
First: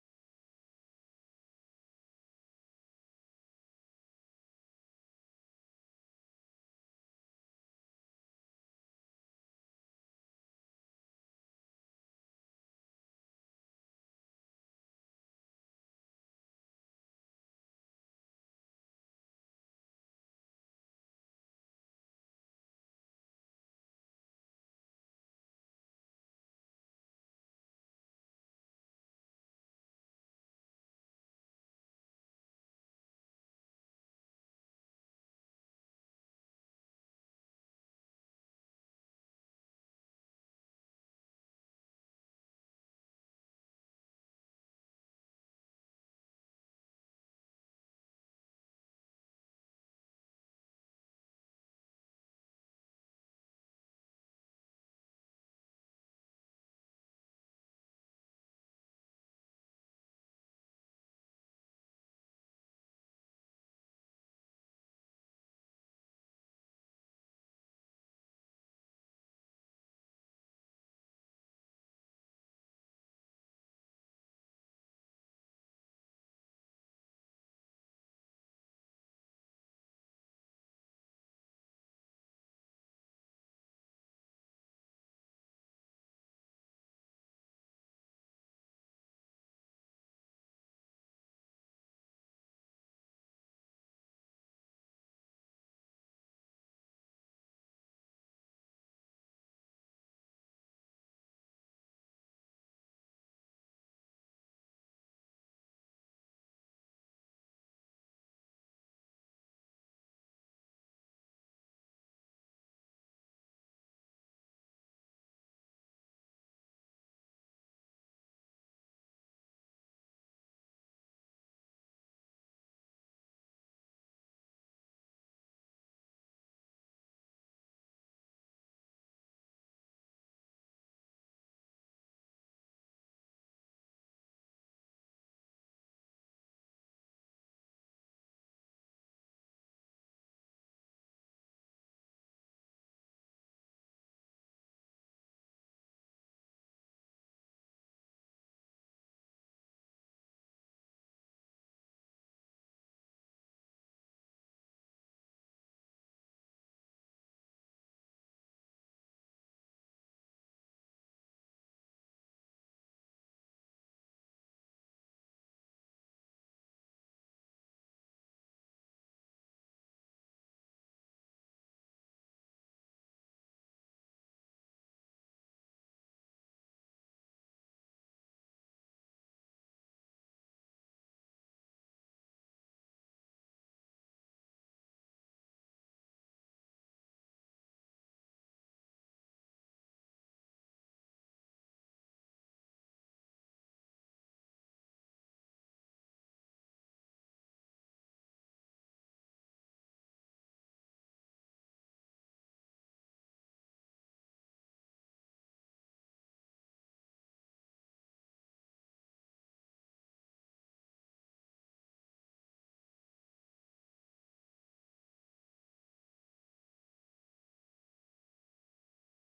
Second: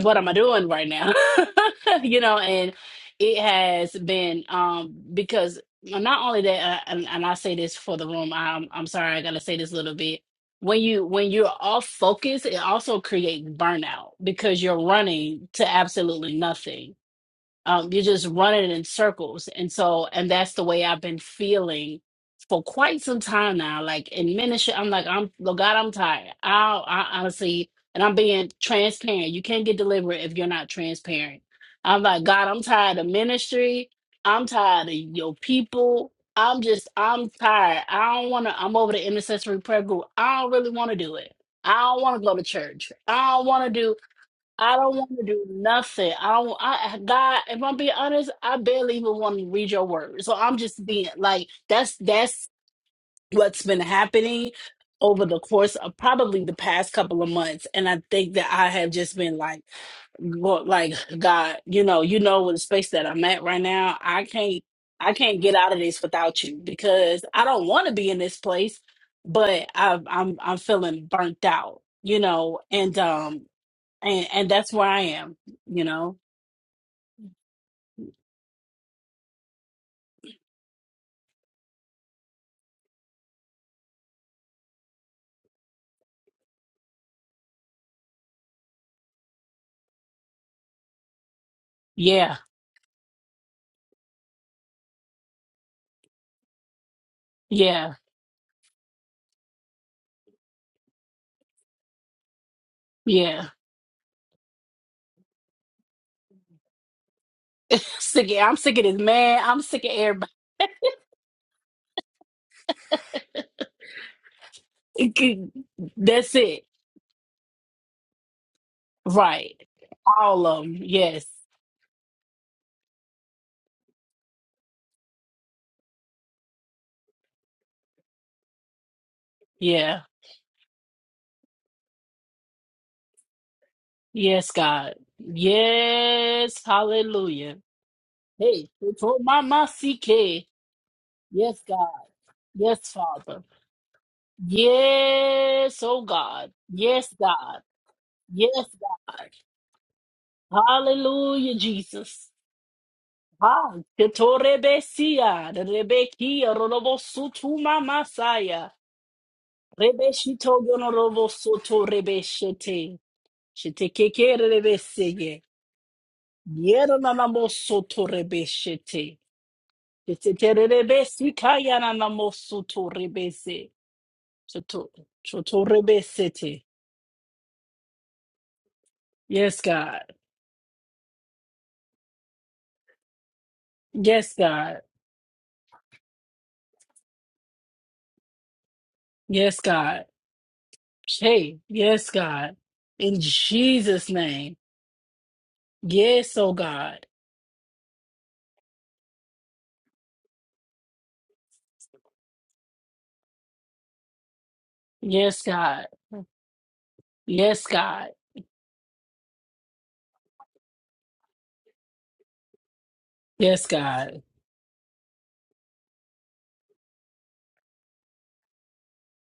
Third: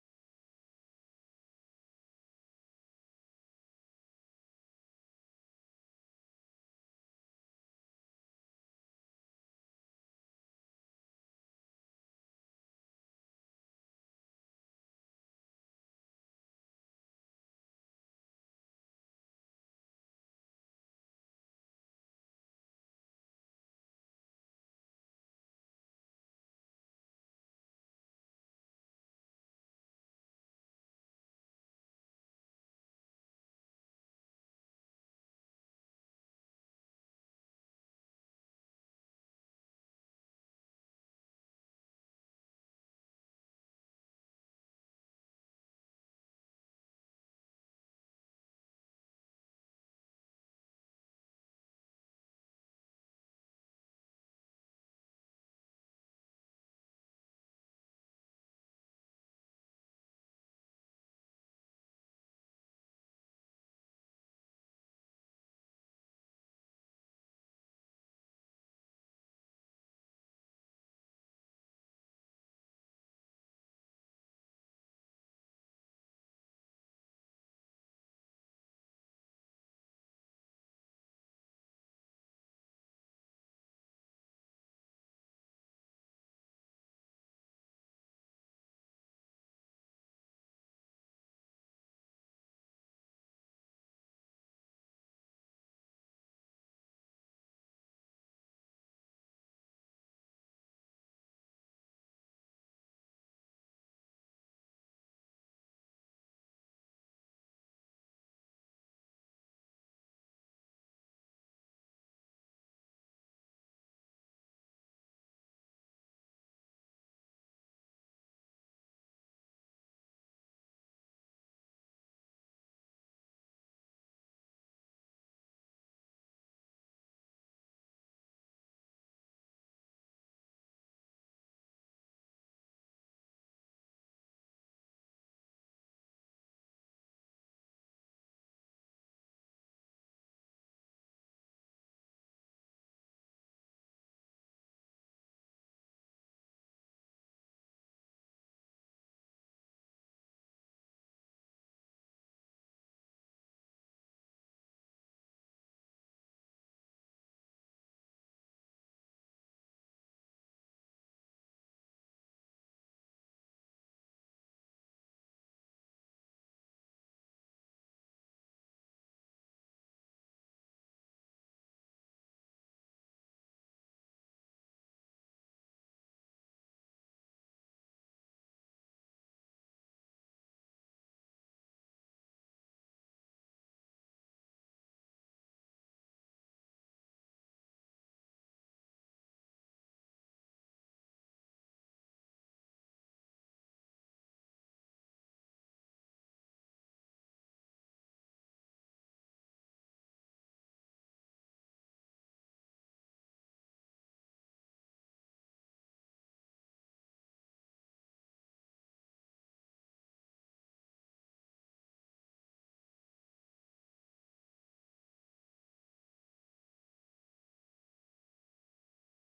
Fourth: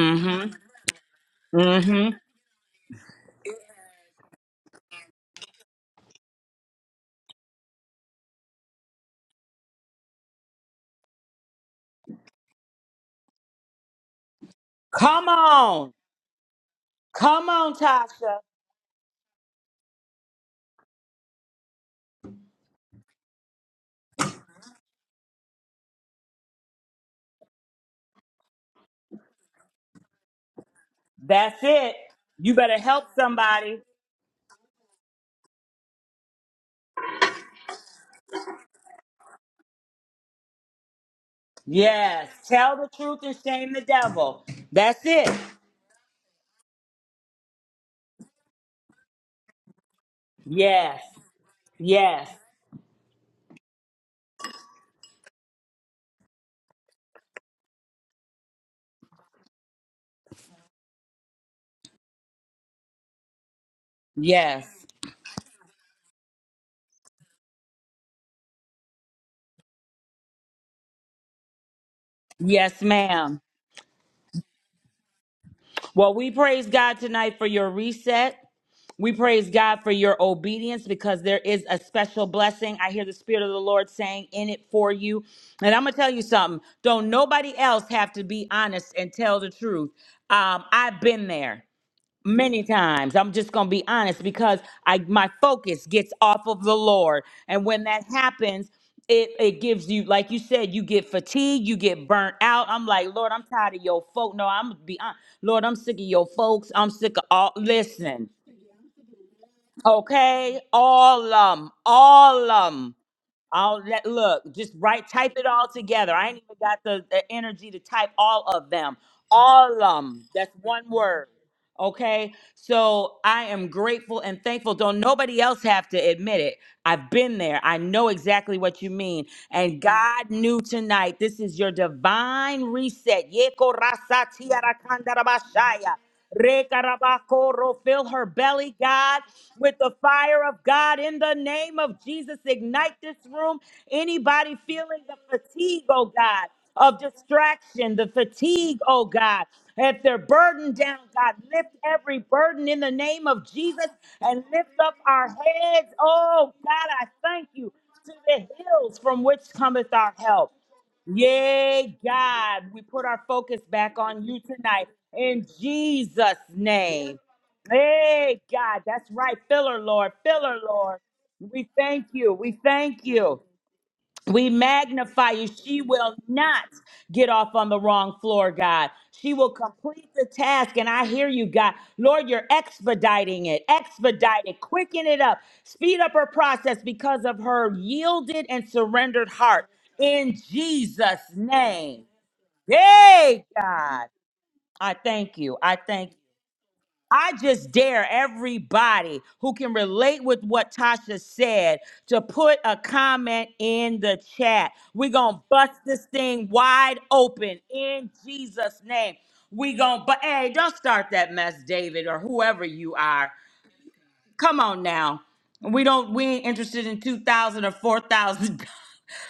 S2: what am I doing right now?
S1: Mm-hmm.
S2: you know, and it has been um because not only that, uh, and, and I say this for the room. I'm I'm sorry, I gotta say this a little bit. When you when you're off focus, it also creates burnout because you're
S1: Come
S2: running to
S1: on.
S2: absolutely nothing
S1: Come on,
S2: um, you're just
S1: Tasha.
S2: running in circles. And so, and that's the way I've been feeling for quite some time now. Like in ministry, I'm like, I'm, Lord God, I'm tired. I, I honestly, and I'm being transparent. You can't get delivered if you're not transparent.
S1: That's it.
S2: I'm like, God,
S1: You
S2: I'm
S1: better
S2: tired
S1: help
S2: of
S1: somebody.
S2: ministry. I'm tired of your people. I'm just, I'm tired. I don't want to, I'm over the intercessory prayer group. I don't really want to do it. I don't want to
S1: Yes.
S2: go to
S1: Tell the
S2: church.
S1: truth
S2: I
S1: and
S2: don't want
S1: shame
S2: to
S1: the
S2: do.
S1: devil.
S2: I don't
S1: That's
S2: want to
S1: it.
S2: do nothing. I don't. I God, if I'm being honest, I barely even want to read your word. So I'm just
S1: Yes.
S2: being like, that's
S1: Yes.
S2: that's what's been happening over the course of probably the past couple of months, and I think that I have just been like, go- like God, you know, you know, with the space that I'm at right now, I can't,
S1: Yes.
S2: I can't get out of this without you because I don't want to be in this place, but I've, I'm, I'm feeling burnt out, you know,
S1: Yes,
S2: and
S1: ma'am.
S2: um and and that's where I am. You
S1: Well,
S2: know,
S1: we praise God tonight for your reset. We praise God for your obedience because there is a special blessing. I hear the Spirit of the Lord saying in it for you. And I'm going to tell you something. Don't nobody else have to be honest and tell the truth. Um, I've been there
S2: yeah,
S1: many times i'm just gonna be honest because i my focus gets off of the lord and when
S2: yeah,
S1: that happens it it gives you like you said you get fatigued you get burnt out i'm like lord i'm
S2: yeah.
S1: tired of your folk no i'm be honest lord i'm sick of your folks i'm sick of all
S2: sick.
S1: listen
S2: Of, I'm sick of this man. I'm sick of everybody.
S1: okay all um all 'em. I'll let look, just write, type it all together. I
S2: that's
S1: ain't even
S2: it.
S1: got the, the energy to type all of them.
S2: Right.
S1: All um,
S2: All
S1: that's
S2: of them.
S1: one
S2: Yes.
S1: word. Okay. So I am grateful and thankful. Don't nobody else have to admit it. I've been there. I know exactly what you mean. And
S2: Yeah.
S1: God knew tonight this is your divine reset. Yeko rasa
S2: Yes,
S1: tiara
S2: God.
S1: kandarabashaya.
S2: Yes. Hallelujah.
S1: Rekarabakoro. Fill her
S2: Hey,
S1: belly,
S2: they
S1: God
S2: told Mama
S1: with the fire
S2: CK.
S1: of God in the
S2: Yes,
S1: name
S2: God.
S1: of Jesus.
S2: Yes,
S1: Ignite this
S2: Father.
S1: room. Anybody feeling the
S2: Yes,
S1: fatigue,
S2: oh
S1: oh God,
S2: God.
S1: of
S2: Yes, God.
S1: distraction, the
S2: Yes,
S1: fatigue, oh
S2: God.
S1: God. If they're burdened down, God,
S2: Hallelujah,
S1: lift every
S2: Jesus.
S1: burden in the name of
S2: Ah,
S1: Jesus and lift up our
S2: Ketorebesia,
S1: heads. Oh
S2: Rebekia,
S1: God, I thank
S2: Robosutu
S1: you
S2: Mama
S1: to the
S2: Saya,
S1: hills from which cometh our help.
S2: Rebeshito Gonorobosoto
S1: Yay, God. We
S2: Rebeshete,
S1: put our focus back on
S2: Shetekeke
S1: you tonight
S2: Rebeseye,
S1: in Jesus' name.
S2: Yerananamosoto
S1: Hey, God. That's
S2: Rebeshete,
S1: right. Fill her, Lord. Fill her, Lord. We
S2: Sheterebesikaya
S1: thank you. We
S2: Nanamosoto
S1: thank you.
S2: Rebese,
S1: We
S2: Shoto
S1: magnify you.
S2: Shoto
S1: She will
S2: Rebesete.
S1: not get off on the wrong floor, God. She will
S2: Yes,
S1: complete
S2: God.
S1: the task. And I hear you, God. Lord, you're expediting it,
S2: Yes,
S1: expedite it,
S2: God.
S1: quicken it up, speed up her process because of her yielded and surrendered
S2: Yes,
S1: heart.
S2: God.
S1: In Jesus'
S2: Hey,
S1: name.
S2: yes, God. In
S1: Yay, God.
S2: Jesus' name.
S1: I thank you. I thank you.
S2: Yes, oh God.
S1: I just dare everybody who can relate with what Tasha said to put a comment in the chat. We're going to
S2: Yes,
S1: bust
S2: God.
S1: this thing wide open
S2: Yes, God.
S1: in Jesus' name. We going to, but hey, don't start that mess, David, or whoever you are.
S2: Yes, God.
S1: Come on now. We don't, we ain't interested in 2000 or $4,000.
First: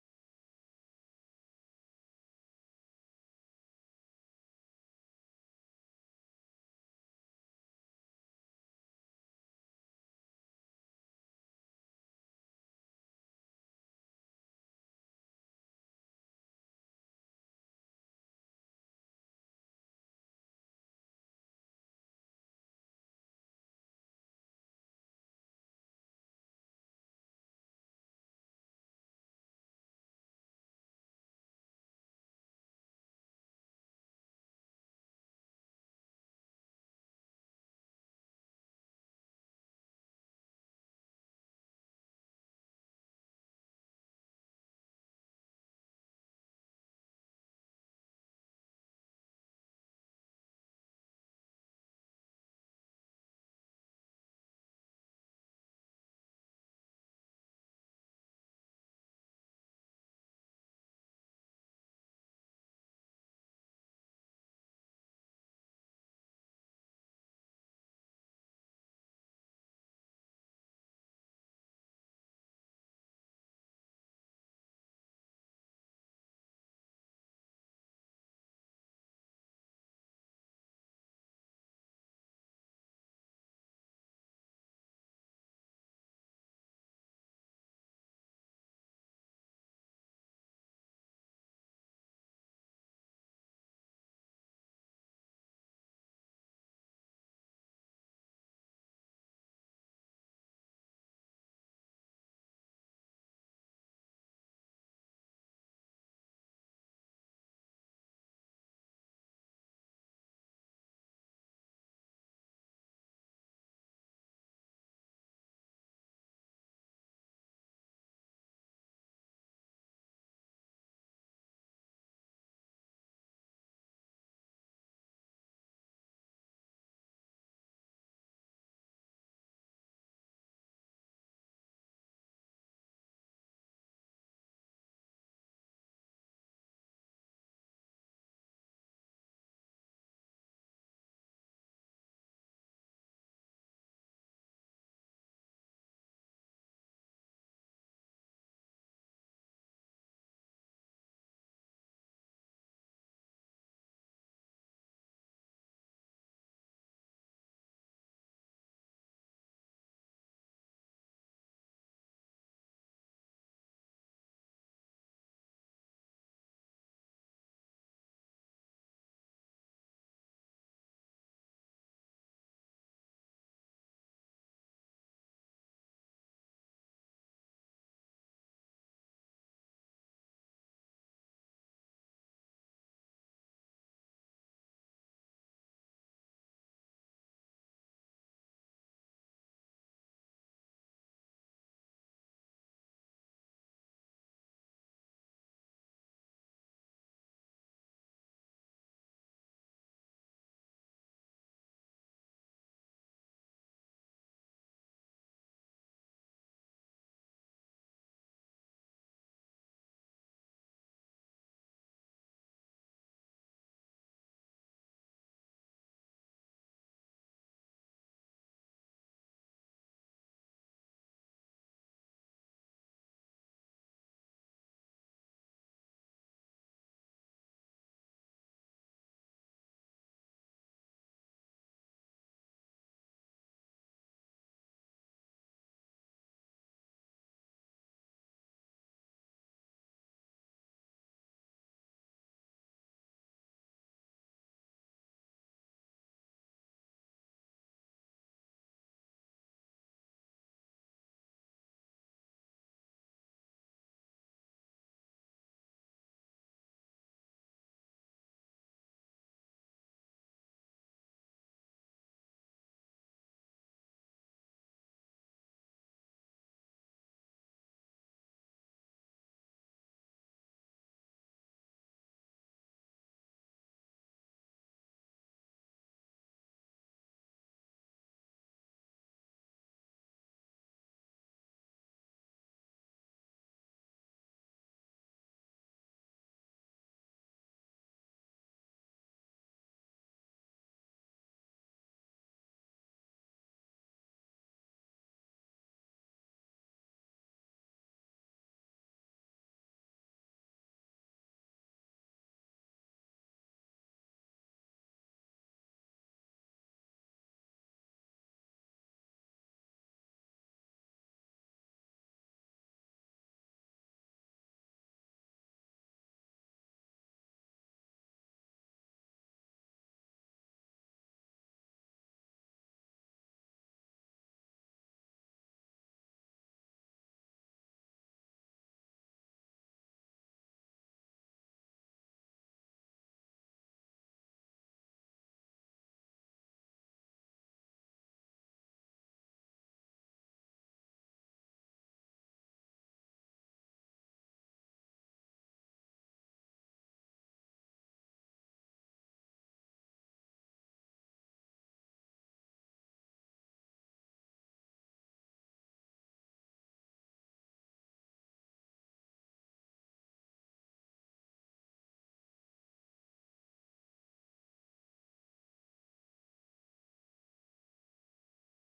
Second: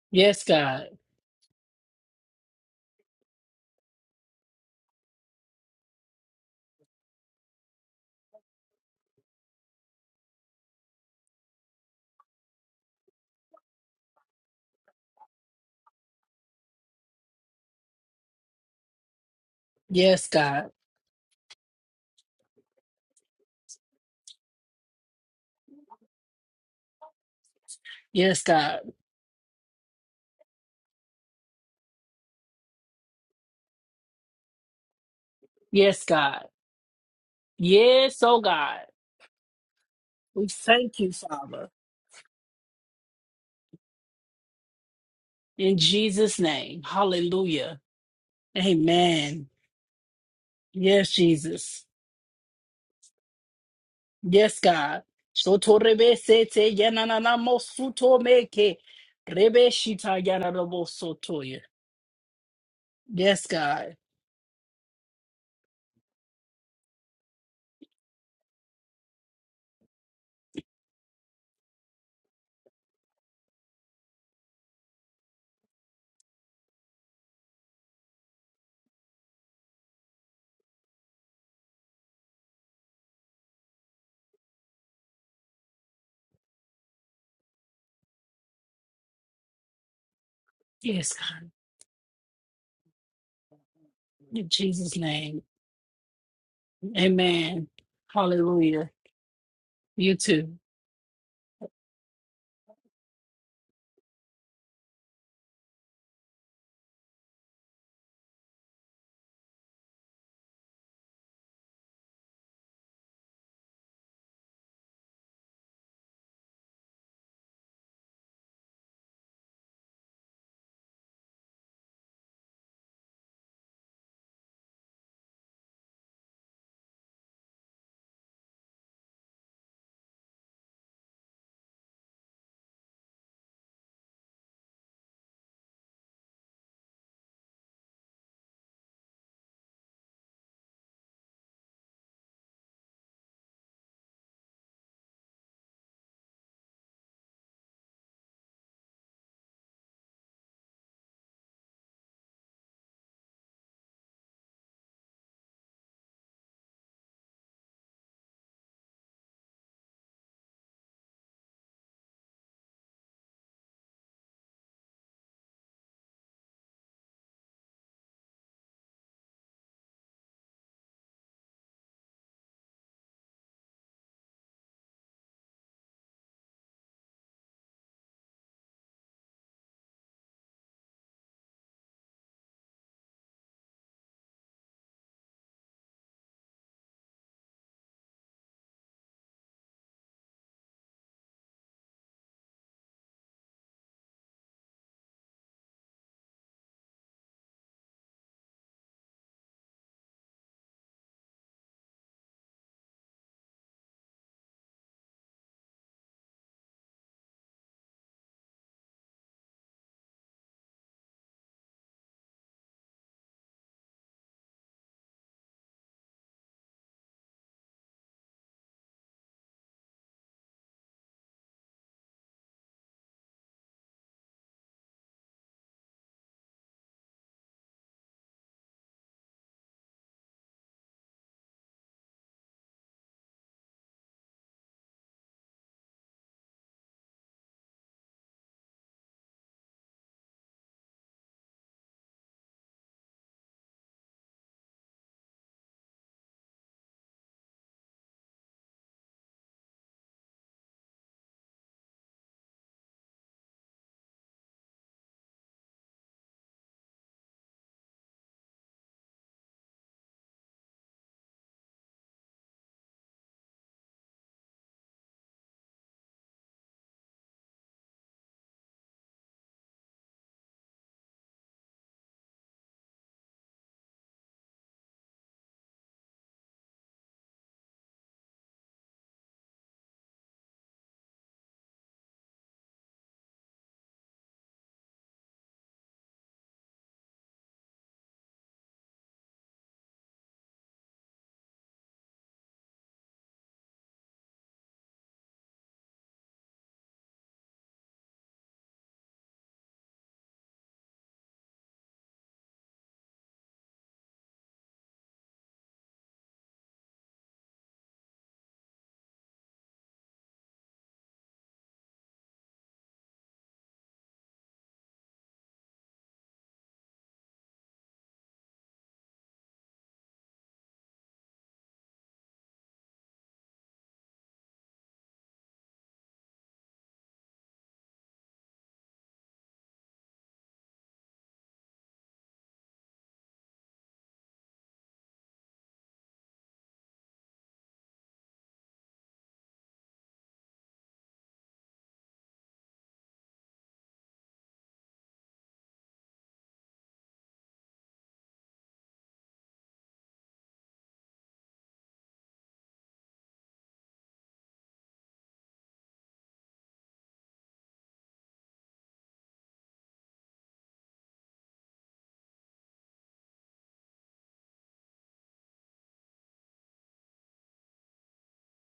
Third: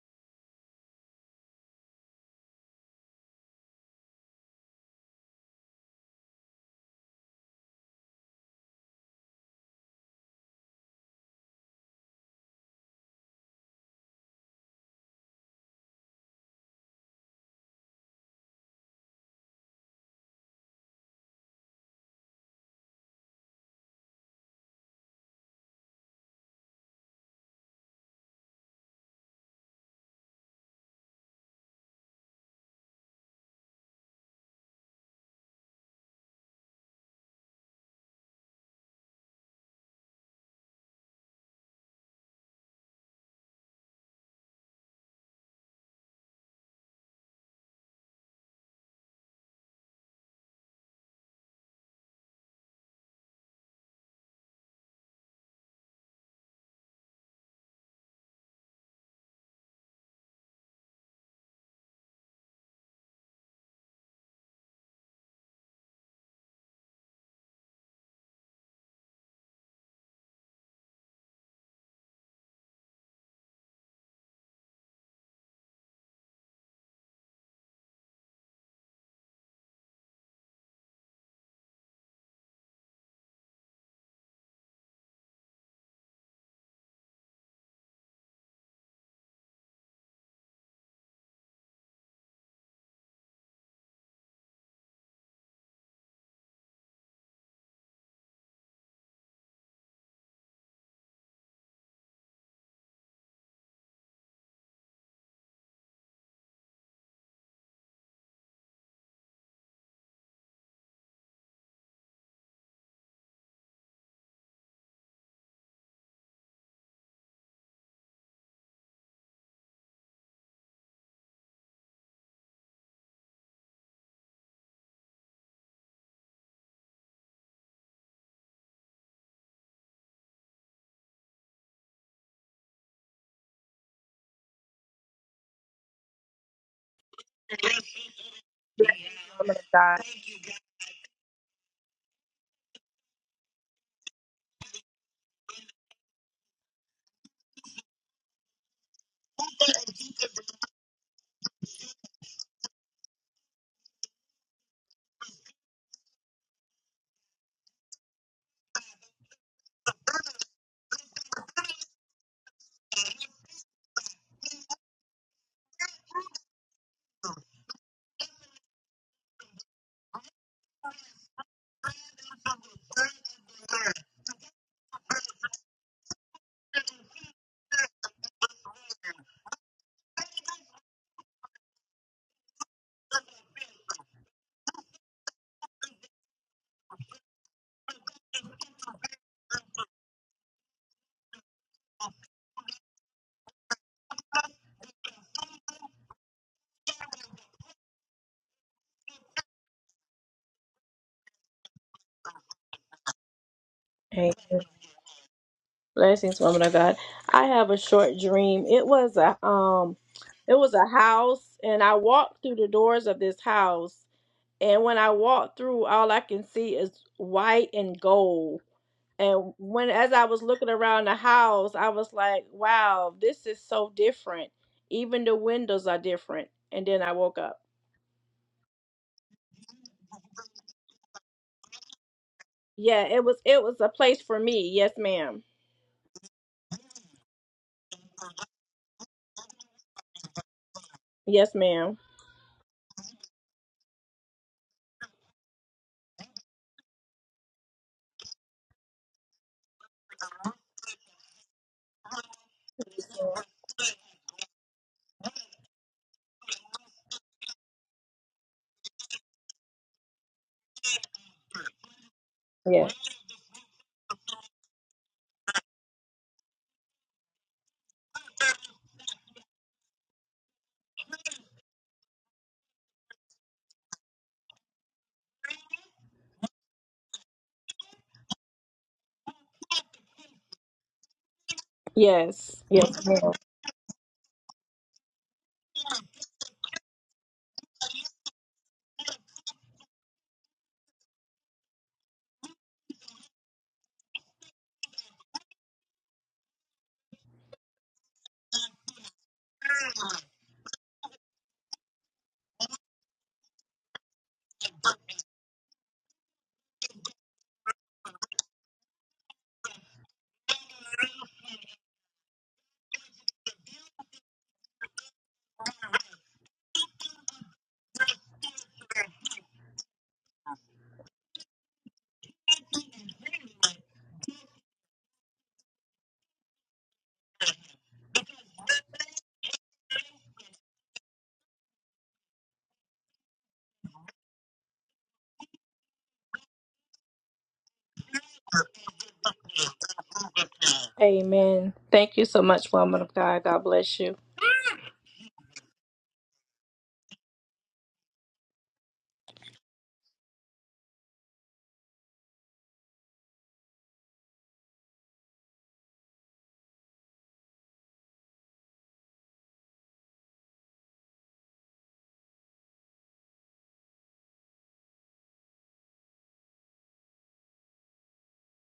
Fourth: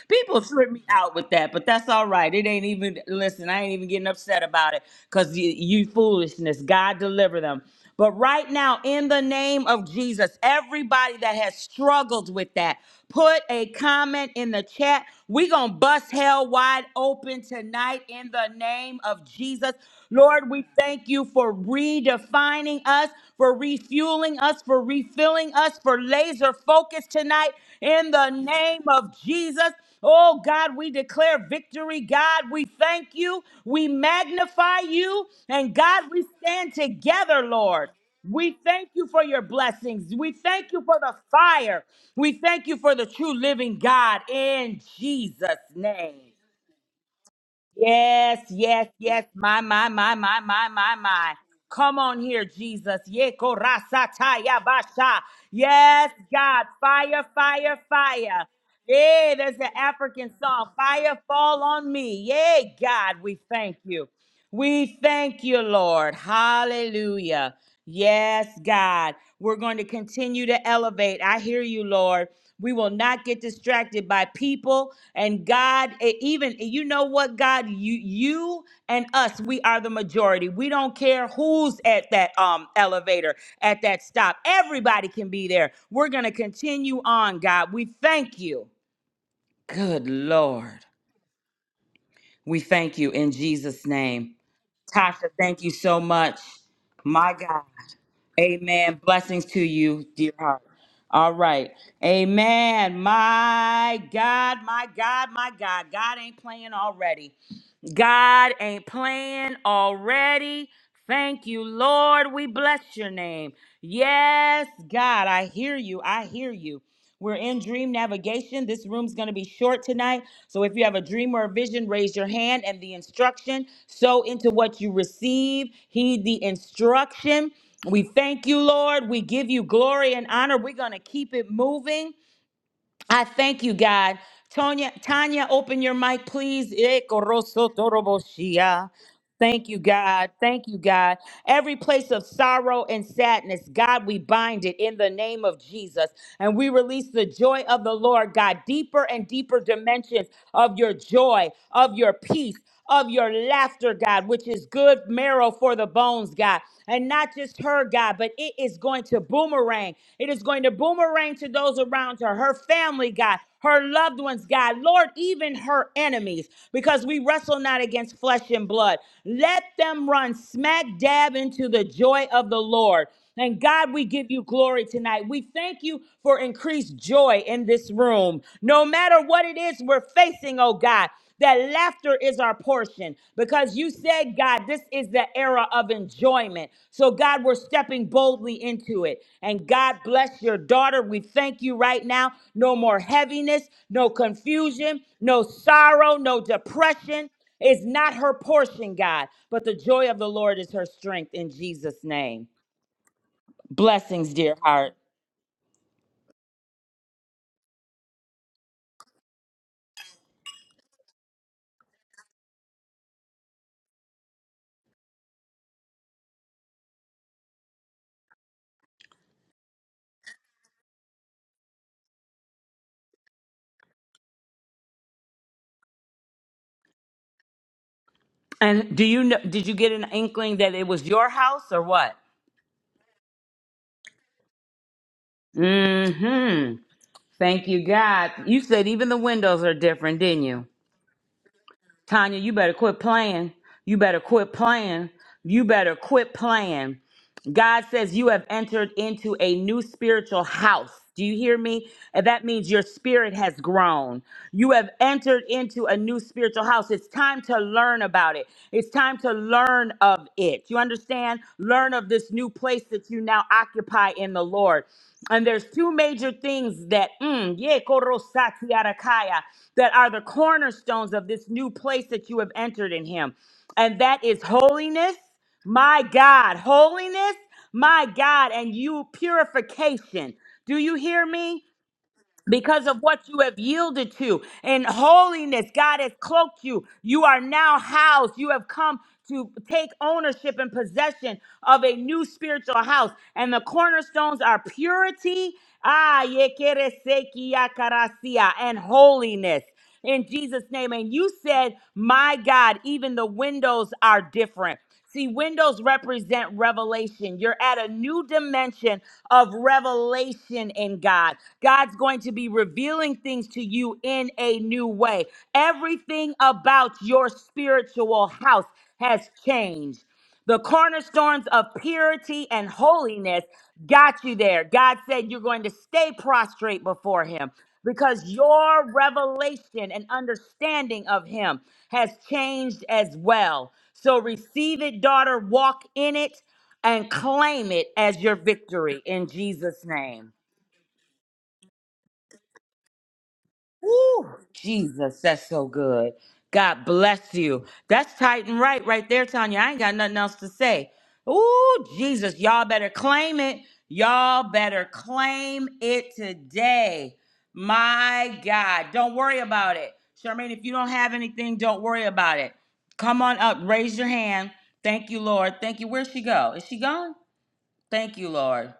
S1: People
S2: Yes,
S1: trip me
S2: God.
S1: out with that, but that's all right. It ain't even, listen, I ain't even getting upset about it because you, you foolishness. God deliver them. But right now, in the name of Jesus, everybody that has struggled with that, put a comment in the chat. we going to bust hell wide open tonight in the name of Jesus.
S2: Yes,
S1: Lord, we
S2: God.
S1: thank you for redefining us, for refueling us, for refilling us, for laser focus tonight in the
S2: Yes, God.
S1: name of Jesus. Oh God, we declare victory. God, we thank you. We magnify you. And
S2: Yes,
S1: God, we
S2: God.
S1: stand together, Lord.
S2: Yes, oh
S1: We
S2: God.
S1: thank you for your blessings. We
S2: We
S1: thank you for
S2: thank you,
S1: the
S2: Father.
S1: fire. We thank you for the true living God in Jesus'
S2: In
S1: name.
S2: Jesus' name. Hallelujah.
S1: Yes, yes, yes.
S2: Amen.
S1: My, my, my, my, my, my,
S2: Yes,
S1: my.
S2: Jesus.
S1: Come on here, Jesus. Ye
S2: Yes,
S1: korasataya
S2: God.
S1: basha. Yes,
S2: Shotorebe
S1: God.
S2: sete
S1: Fire,
S2: yananana
S1: fire,
S2: mosuto
S1: fire.
S2: meke.
S1: Yeah, there's
S2: Rebe
S1: an
S2: shita
S1: African song.
S2: yananamo
S1: Fire
S2: sotoya.
S1: fall on me. Yay, God, we
S2: Yes,
S1: thank
S2: God.
S1: you. We thank you, Lord. Hallelujah. Yes, God. We're going to continue to elevate. I hear you, Lord. We will not get distracted by people and God. e- Even e, you know what, God, you you and us, we are the majority. We don't care who's at that um elevator, at that stop. Everybody can be there. We're gonna continue on, God. We thank you. Good Lord.
S2: Yes, God.
S1: We thank you in Jesus' name.
S2: In Jesus'
S1: Tasha,
S2: name.
S1: thank you so much. My
S2: Amen.
S1: God.
S2: Hallelujah.
S1: Amen. Blessings to you,
S2: You
S1: dear
S2: too.
S1: heart. All right. Amen. My God, my God, my God. God ain't playing already. God ain't playing already. Thank you, Lord. We bless your name. Yes, God, I hear you. I hear you. We're in dream navigation. This room's going to be short tonight. So if you have a dream or a vision, raise your hand and the instruction. Sow into what you receive. Heed the instruction. We thank you, Lord. We give you glory and honor. We're going to keep it moving. I thank you, God. Tonya, Tanya, open your mic, please. Eh, koroso toroboshia.
S3: woman of
S1: Thank you,
S3: God.
S1: God. Thank you, God. Every place of sorrow and sadness, God, we bind it in the name of Jesus. And we release the joy of the Lord, God, deeper and deeper dimensions of your joy, of your peace, of your laughter, God, which is good marrow for the bones, God. And not just her, God, but it is going to boomerang is going to boomerang to those around her, her family, God, her loved ones, God, Lord, even her enemies, because we wrestle not against flesh and blood. Let them run smack dab into the joy of the Lord. And God, we give you glory tonight. We thank you for increased joy in this room. No matter what it is we're facing, oh God, that laughter is our portion because you said, God, this is the era of enjoyment. So, God, we're stepping boldly into it. And God bless your daughter. We thank you right now. No more heaviness, no confusion, no sorrow, no depression is not her portion, God, but the joy of the Lord is her strength in Jesus' name. Blessings, dear
S3: Amen.
S1: heart.
S3: Blessings, woman of God. I have a short dream. It was a um, it was a house, and I walked through the doors of this house. And when I walked through, all I can see is white and gold. And when as I was looking around the house, I was like, "Wow, this is so different. Even the windows are different." And then I woke up.
S1: And do you know, did you get an inkling that it was your house or what?
S3: Yeah, it was it was a place for me. Yes, ma'am.
S1: Mm hmm. Thank you, God. You said even the windows are different, didn't you?
S3: Yes, ma'am.
S1: Tanya, you better quit playing. You better quit playing. You better quit playing. God says you have entered into a new spiritual house. Do you hear me? And that means your spirit has grown. You have entered into a new spiritual house. It's time to learn about it. It's time to learn of it. You understand? Learn of this new
S3: Yeah.
S1: place that you now occupy in the Lord. And there's two major things that, mm, yeah, korosati arakaya, that are the cornerstones of this new place that you have entered in Him. And that is holiness my God, holiness, my God, and you purification. Do you hear me?
S3: Yes,
S1: Because of
S3: yes,
S1: what
S3: ma'am.
S1: you have yielded to in holiness, God has cloaked you. You are now housed. You have come to take ownership and possession of a new spiritual house. And the cornerstones are purity, ah, ye quiere se que ya carasia, and holiness in Jesus' name. And you said, My God, even the windows are different. See, windows represent revelation. You're at a new dimension of revelation in God. God's going to be revealing things to you in a new way. Everything about your spiritual house has changed. The cornerstones of purity and holiness got you there. God said you're going to stay prostrate before Him because your revelation and understanding of Him has changed as well. So receive it, daughter, walk in it, and claim it as your victory in Jesus' name.
S3: Amen. Thank you so much, woman of God. God bless you.
S1: Woo! Jesus, that's so good. God bless you. That's tight and right, right there, Tanya. I ain't got nothing else to say. Ooh, Jesus, y'all better claim it. Y'all better claim it today. My God, don't worry about it. Charmaine, if you don't have anything, don't worry about it. Come on up, raise your hand. Thank you, Lord. Thank you. Where'd she go? Is she gone? Thank you, Lord.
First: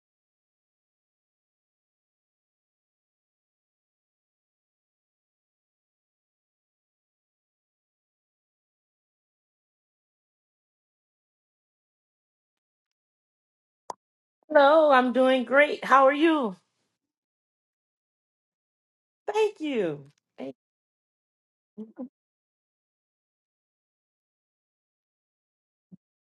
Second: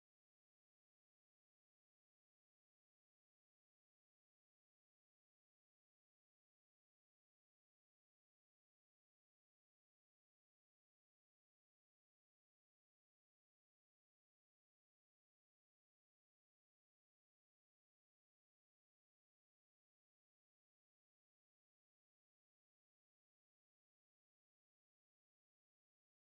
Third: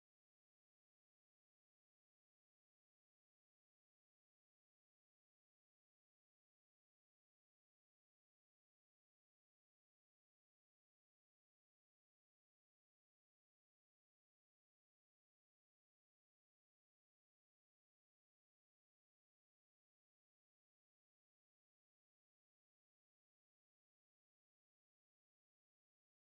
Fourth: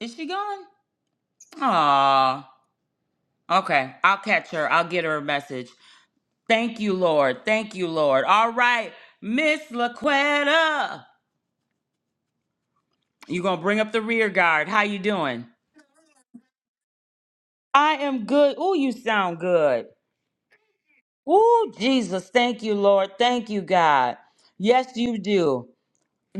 S1: Is she gone? Aw. Okay, I'll catch her. I'll get her a message. Thank you, Lord. Thank you, Lord. All right, Miss Laquetta, you gonna bring up the rear guard. How
S4: Hello,
S1: you
S4: I'm doing
S1: doing?
S4: great. How are you?
S1: I am good. Ooh, you sound
S4: Thank
S1: good.
S4: you. Thank-
S1: Ooh, Jesus. Thank you, Lord. Thank you, God. Yes, you do.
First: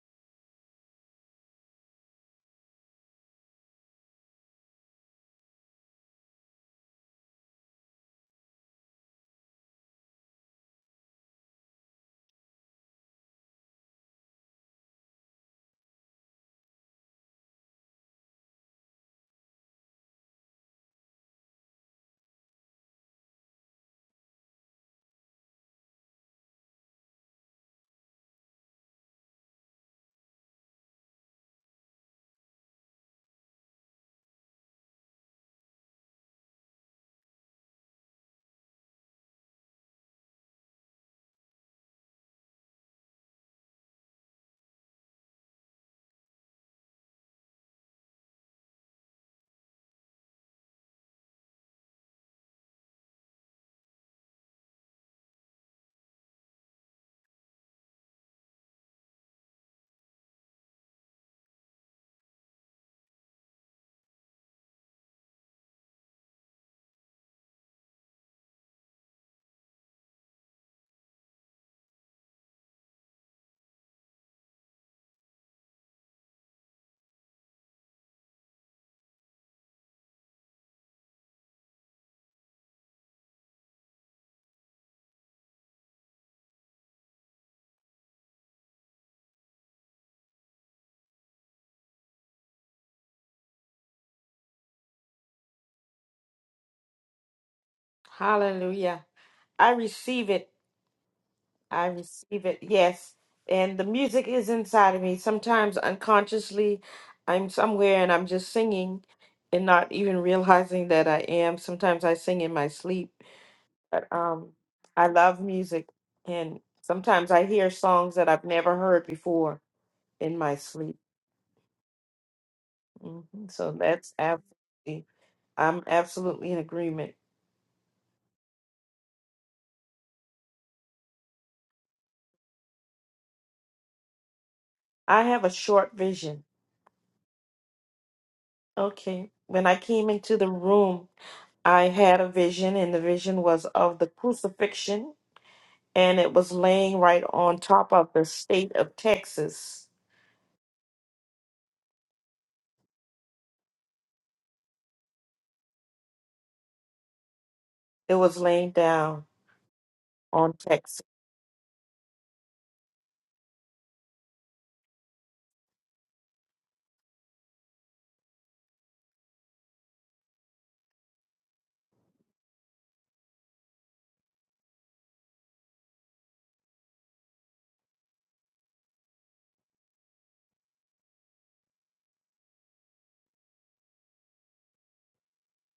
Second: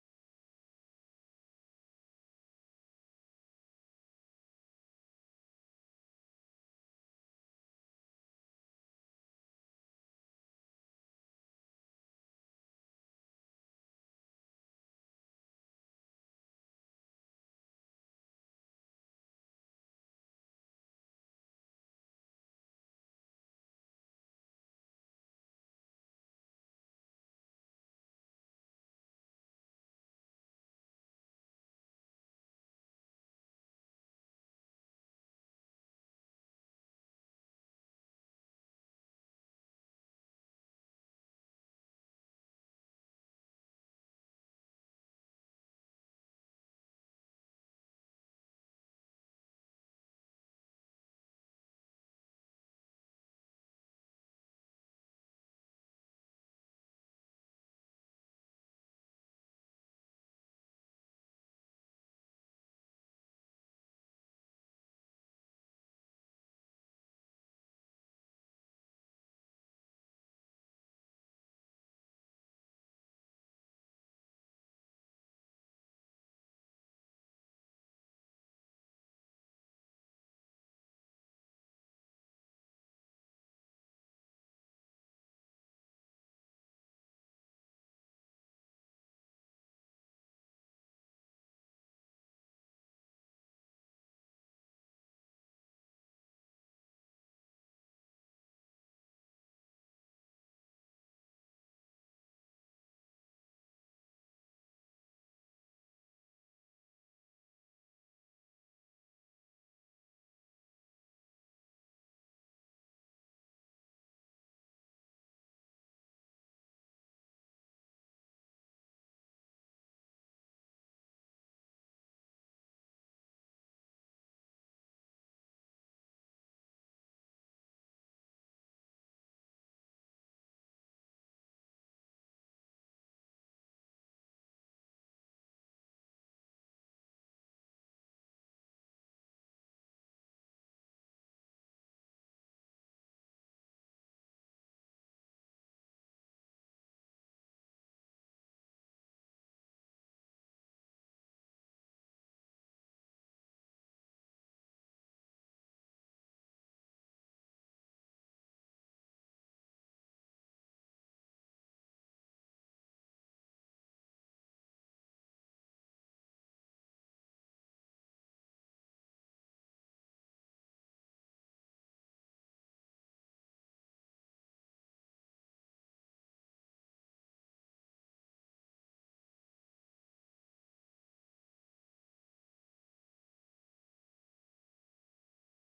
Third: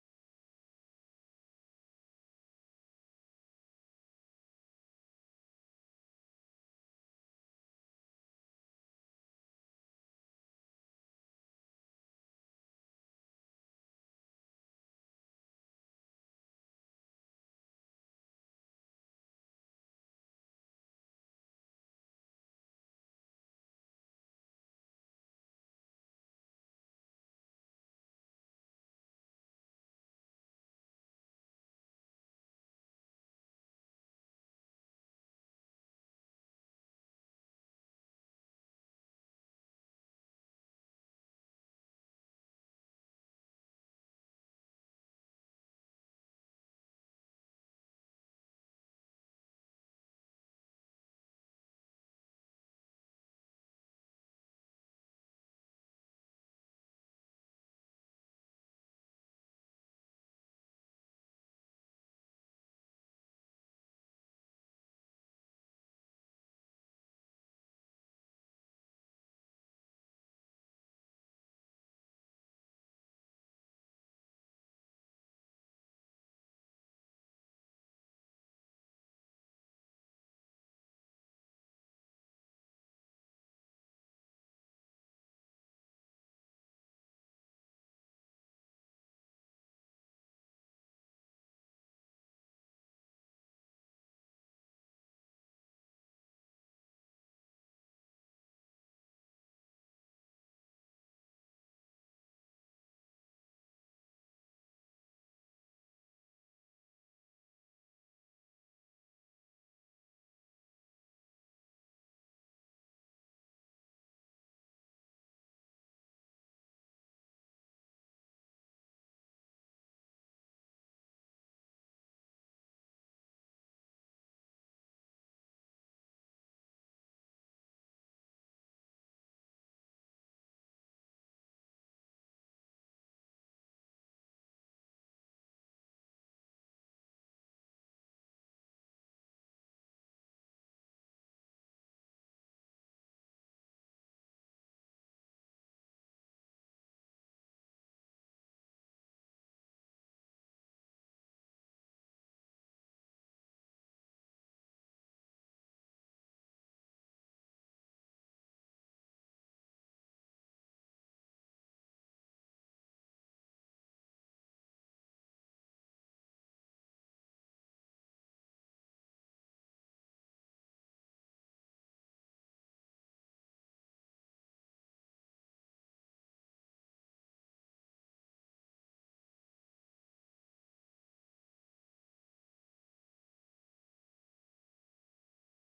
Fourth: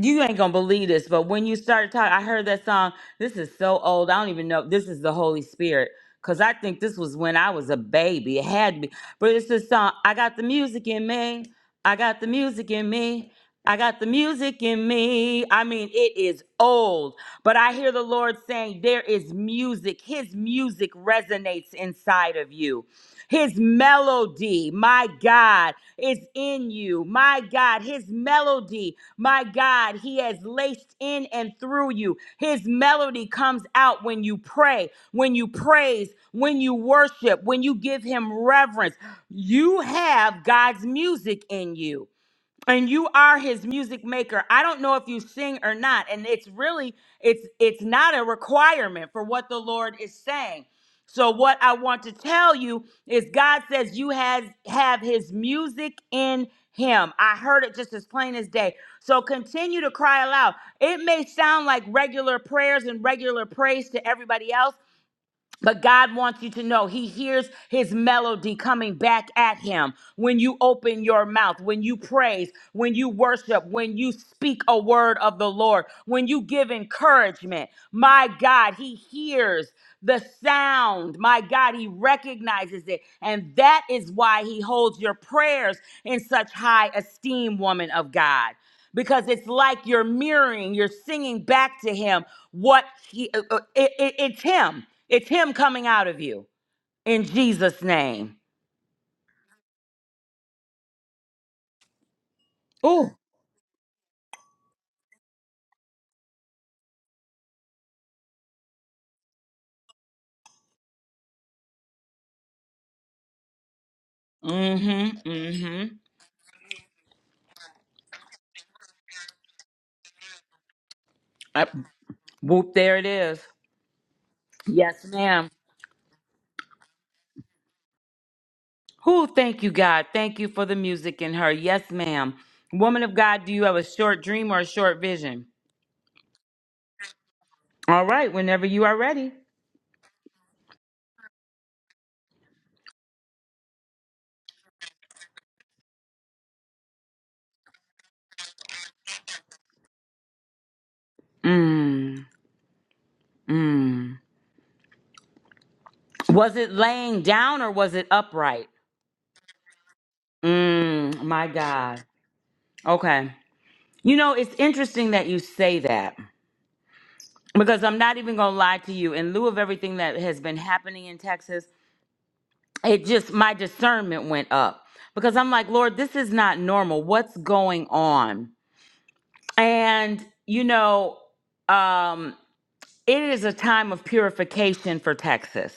S1: you ain't gonna believe this, but when you started talking, I heard that song. This is so old. I don't even know. This is the Holy Spirit. Cause I think this was when I was a baby. It had to be. But it's this song. I got the music in me. I got the music in me. I got the music in me. I mean, it is old, but I hear the Lord saying, There is music. His music resonates inside of you. His melody, my God, is in you. My God, His melody, my God, He has laced in and through you. His melody comes out when you pray, when you praise, when you worship, when you give Him reverence. You have God's music in you and you are his music maker i don't know if you sing or not and it's really it's it's not a requirement for what the lord is saying so what i want to tell you is god says you has have his music in him i heard it just as plain as day so continue to cry aloud it may sound like regular prayers and regular praise to everybody else but God wants you to know He hears His melody coming back at Him when you open your mouth, when you praise, when you worship, when you speak a word of the Lord, when you give encouragement. My God, He hears the sound. My God, He recognizes it. And that is why He holds your prayers in such high esteem, woman of God because it's like you're mirroring, you're singing back to him what he, uh, uh, it, it, it's him it's him coming out of you in jesus name
S4: Hallelujah. I receive it. I receive it.
S1: Ooh.
S4: Yes. And the music is inside of me. Sometimes unconsciously, I'm somewhere and I'm just singing and not even realizing that I am. Sometimes I sing in my sleep. But um I
S1: mm-hmm
S4: love
S1: mm-hmm
S4: music and sometimes I hear songs that I've never heard before in my sleep.
S1: Uh, whoop there it
S4: hmm
S1: is
S4: So that's
S1: yes
S4: absolutely
S1: ma'am
S4: I'm absolutely in agreement.
S1: who thank you god thank you for the music in her yes ma'am woman of god do you have a short dream or a short
S4: I have
S1: vision
S4: a short vision.
S1: all right whenever you are
S4: Okay.
S1: ready
S4: When I came into the room, I had a vision, and the vision was of the crucifixion, and it was laying right on top of the state of Texas.
S1: mm, mm. was it laying down or was it
S4: It was
S1: upright
S4: laying down on Texas.
S1: mm, my god okay you know it's interesting that you say that because I'm not even gonna lie to you. In lieu of everything that has been happening in Texas, it just my discernment went up because I'm like, Lord, this is not normal. What's going on? And you know, um, it is a time of purification for Texas.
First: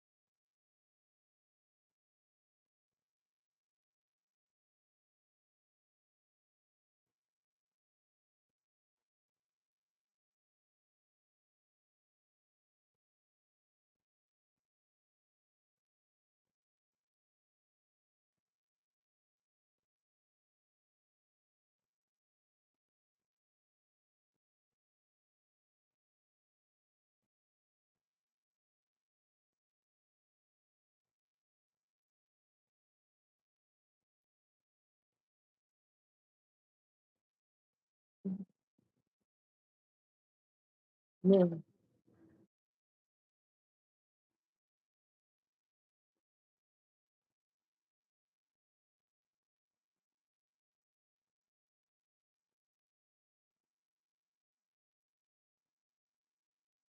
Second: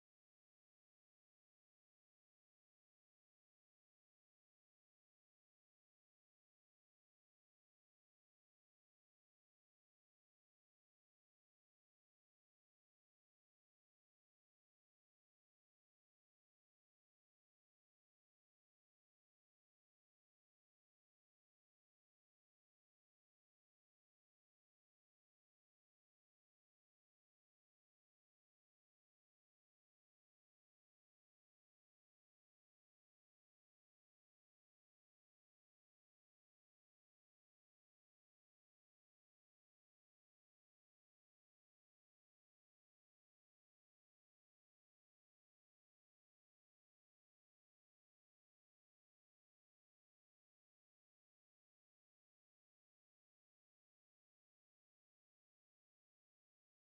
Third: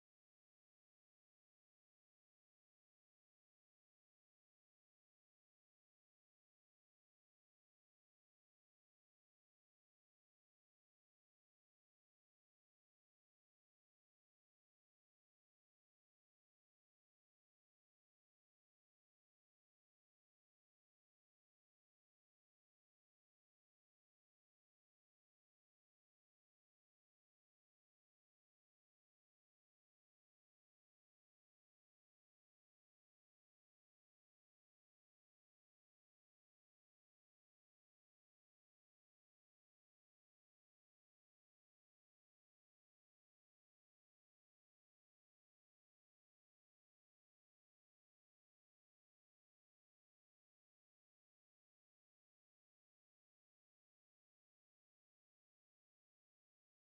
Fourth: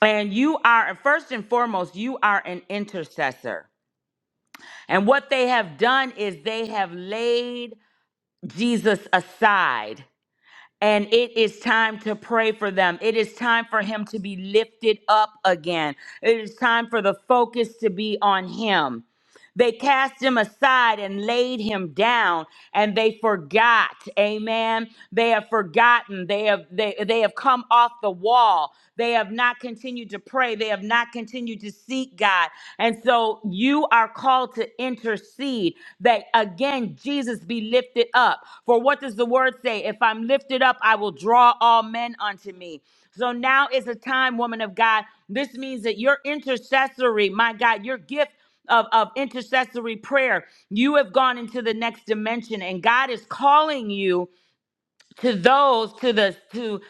S1: And you are first and foremost, you are an intercessor. And what they have done is they have laid Jesus aside And it is time to pray for them. It is time for him to be lifted up again. It is time for the focus to be on him. They cast him aside and laid him down, and they forgot. Amen. They have forgotten. They have they, they have come off the wall. They have not continued to pray. They have not continued to seek God. And so you are called to intercede that again Jesus be lifted up. For what does the word say? If I'm lifted up, I will
S4: Yeah.
S1: draw all men unto me. So now is a time, woman of God. This means that your intercessory, my God, your gift of, of intercessory prayer. You have gone into the next dimension, and God is calling you to those to the to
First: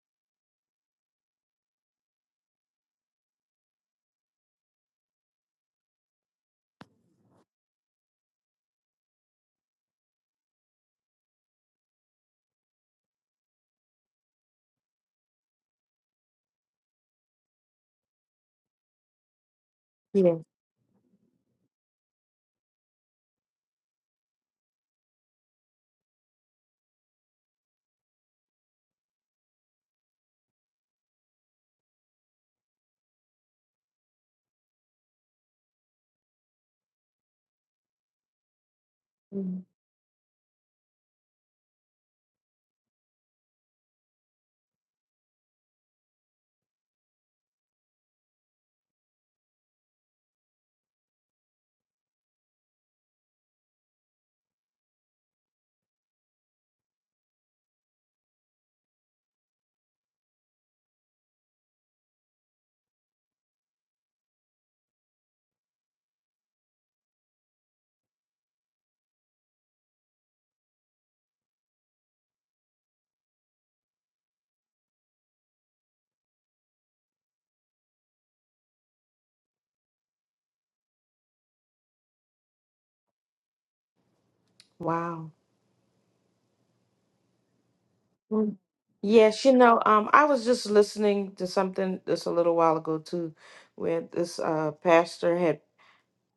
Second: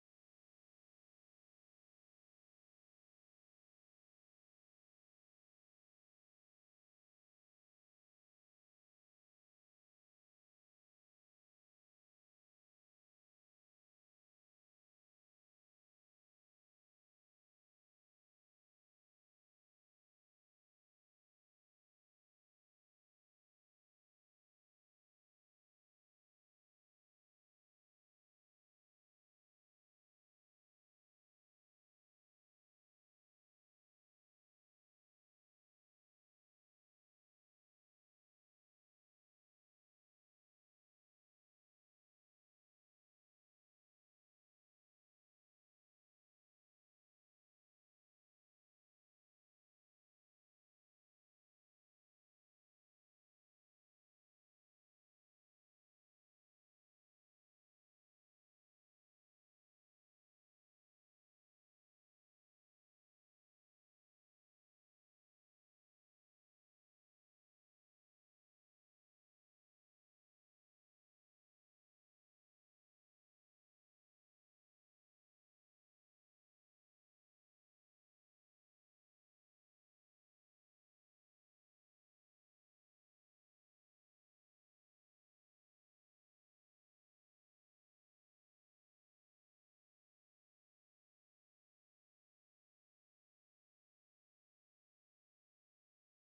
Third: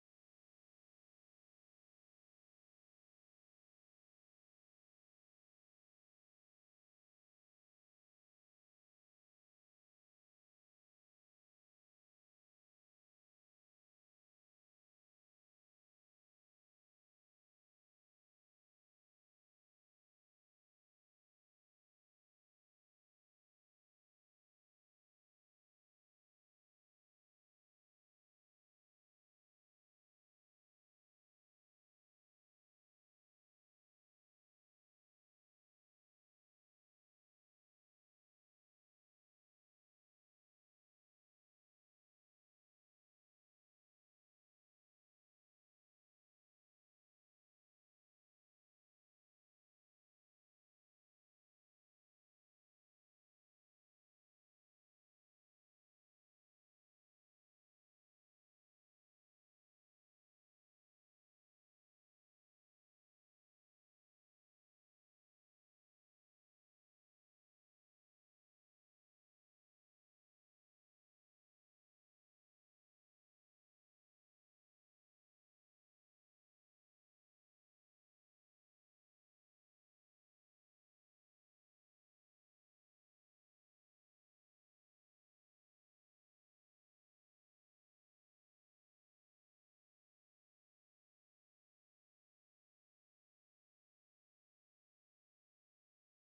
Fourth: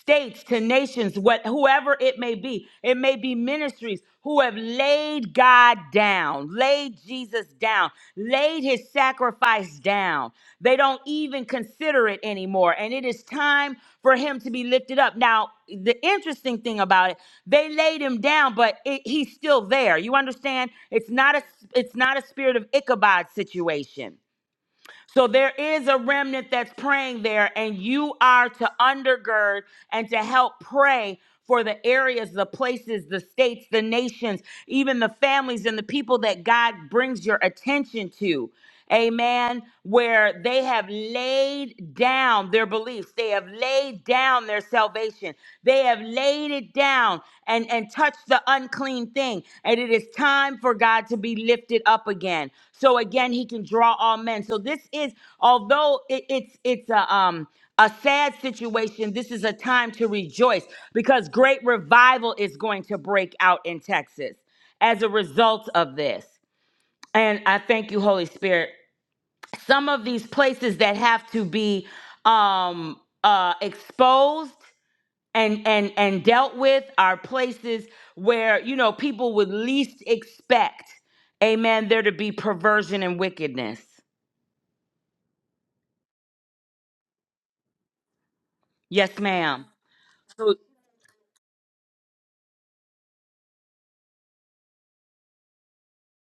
S1: states to nations what whoever it may be it may be ministries who have laid god down laid jesus down laid his sacrifice down they don't even consider it anymore and it is time for him to be lifted up now the interesting thing about it they laid him down but it, he's still there you
S4: yeah.
S1: understand it's not a it's not a spirit of ichabod situation so there is a remnant that's praying there, and you are to undergird and to help pray for the areas, the places, the states, the nations, even the families and the people that God brings your attention to. Amen.
S4: Mhm.
S1: Where they have laid down their beliefs, they have laid down their salvation, They. They have laid it down and, and touched the unclean thing. And it is time for God to be lifted up again. So again, he can draw all men. So this is, although it, it's it's a um a sad situation, this is a time to rejoice because great revival is going to break out in Texas as a result of this. And I thank you, Holy Spirit. Some of these places that have to be um uh exposed and and and dealt with are places where you know people would least expect amen there to be perversion and wickedness
S4: Wow. Mm.
S1: yes
S4: Yes, you
S1: ma'am
S4: know, um, I was
S1: So-
S4: just listening to something just a little while ago too, where this uh, pastor had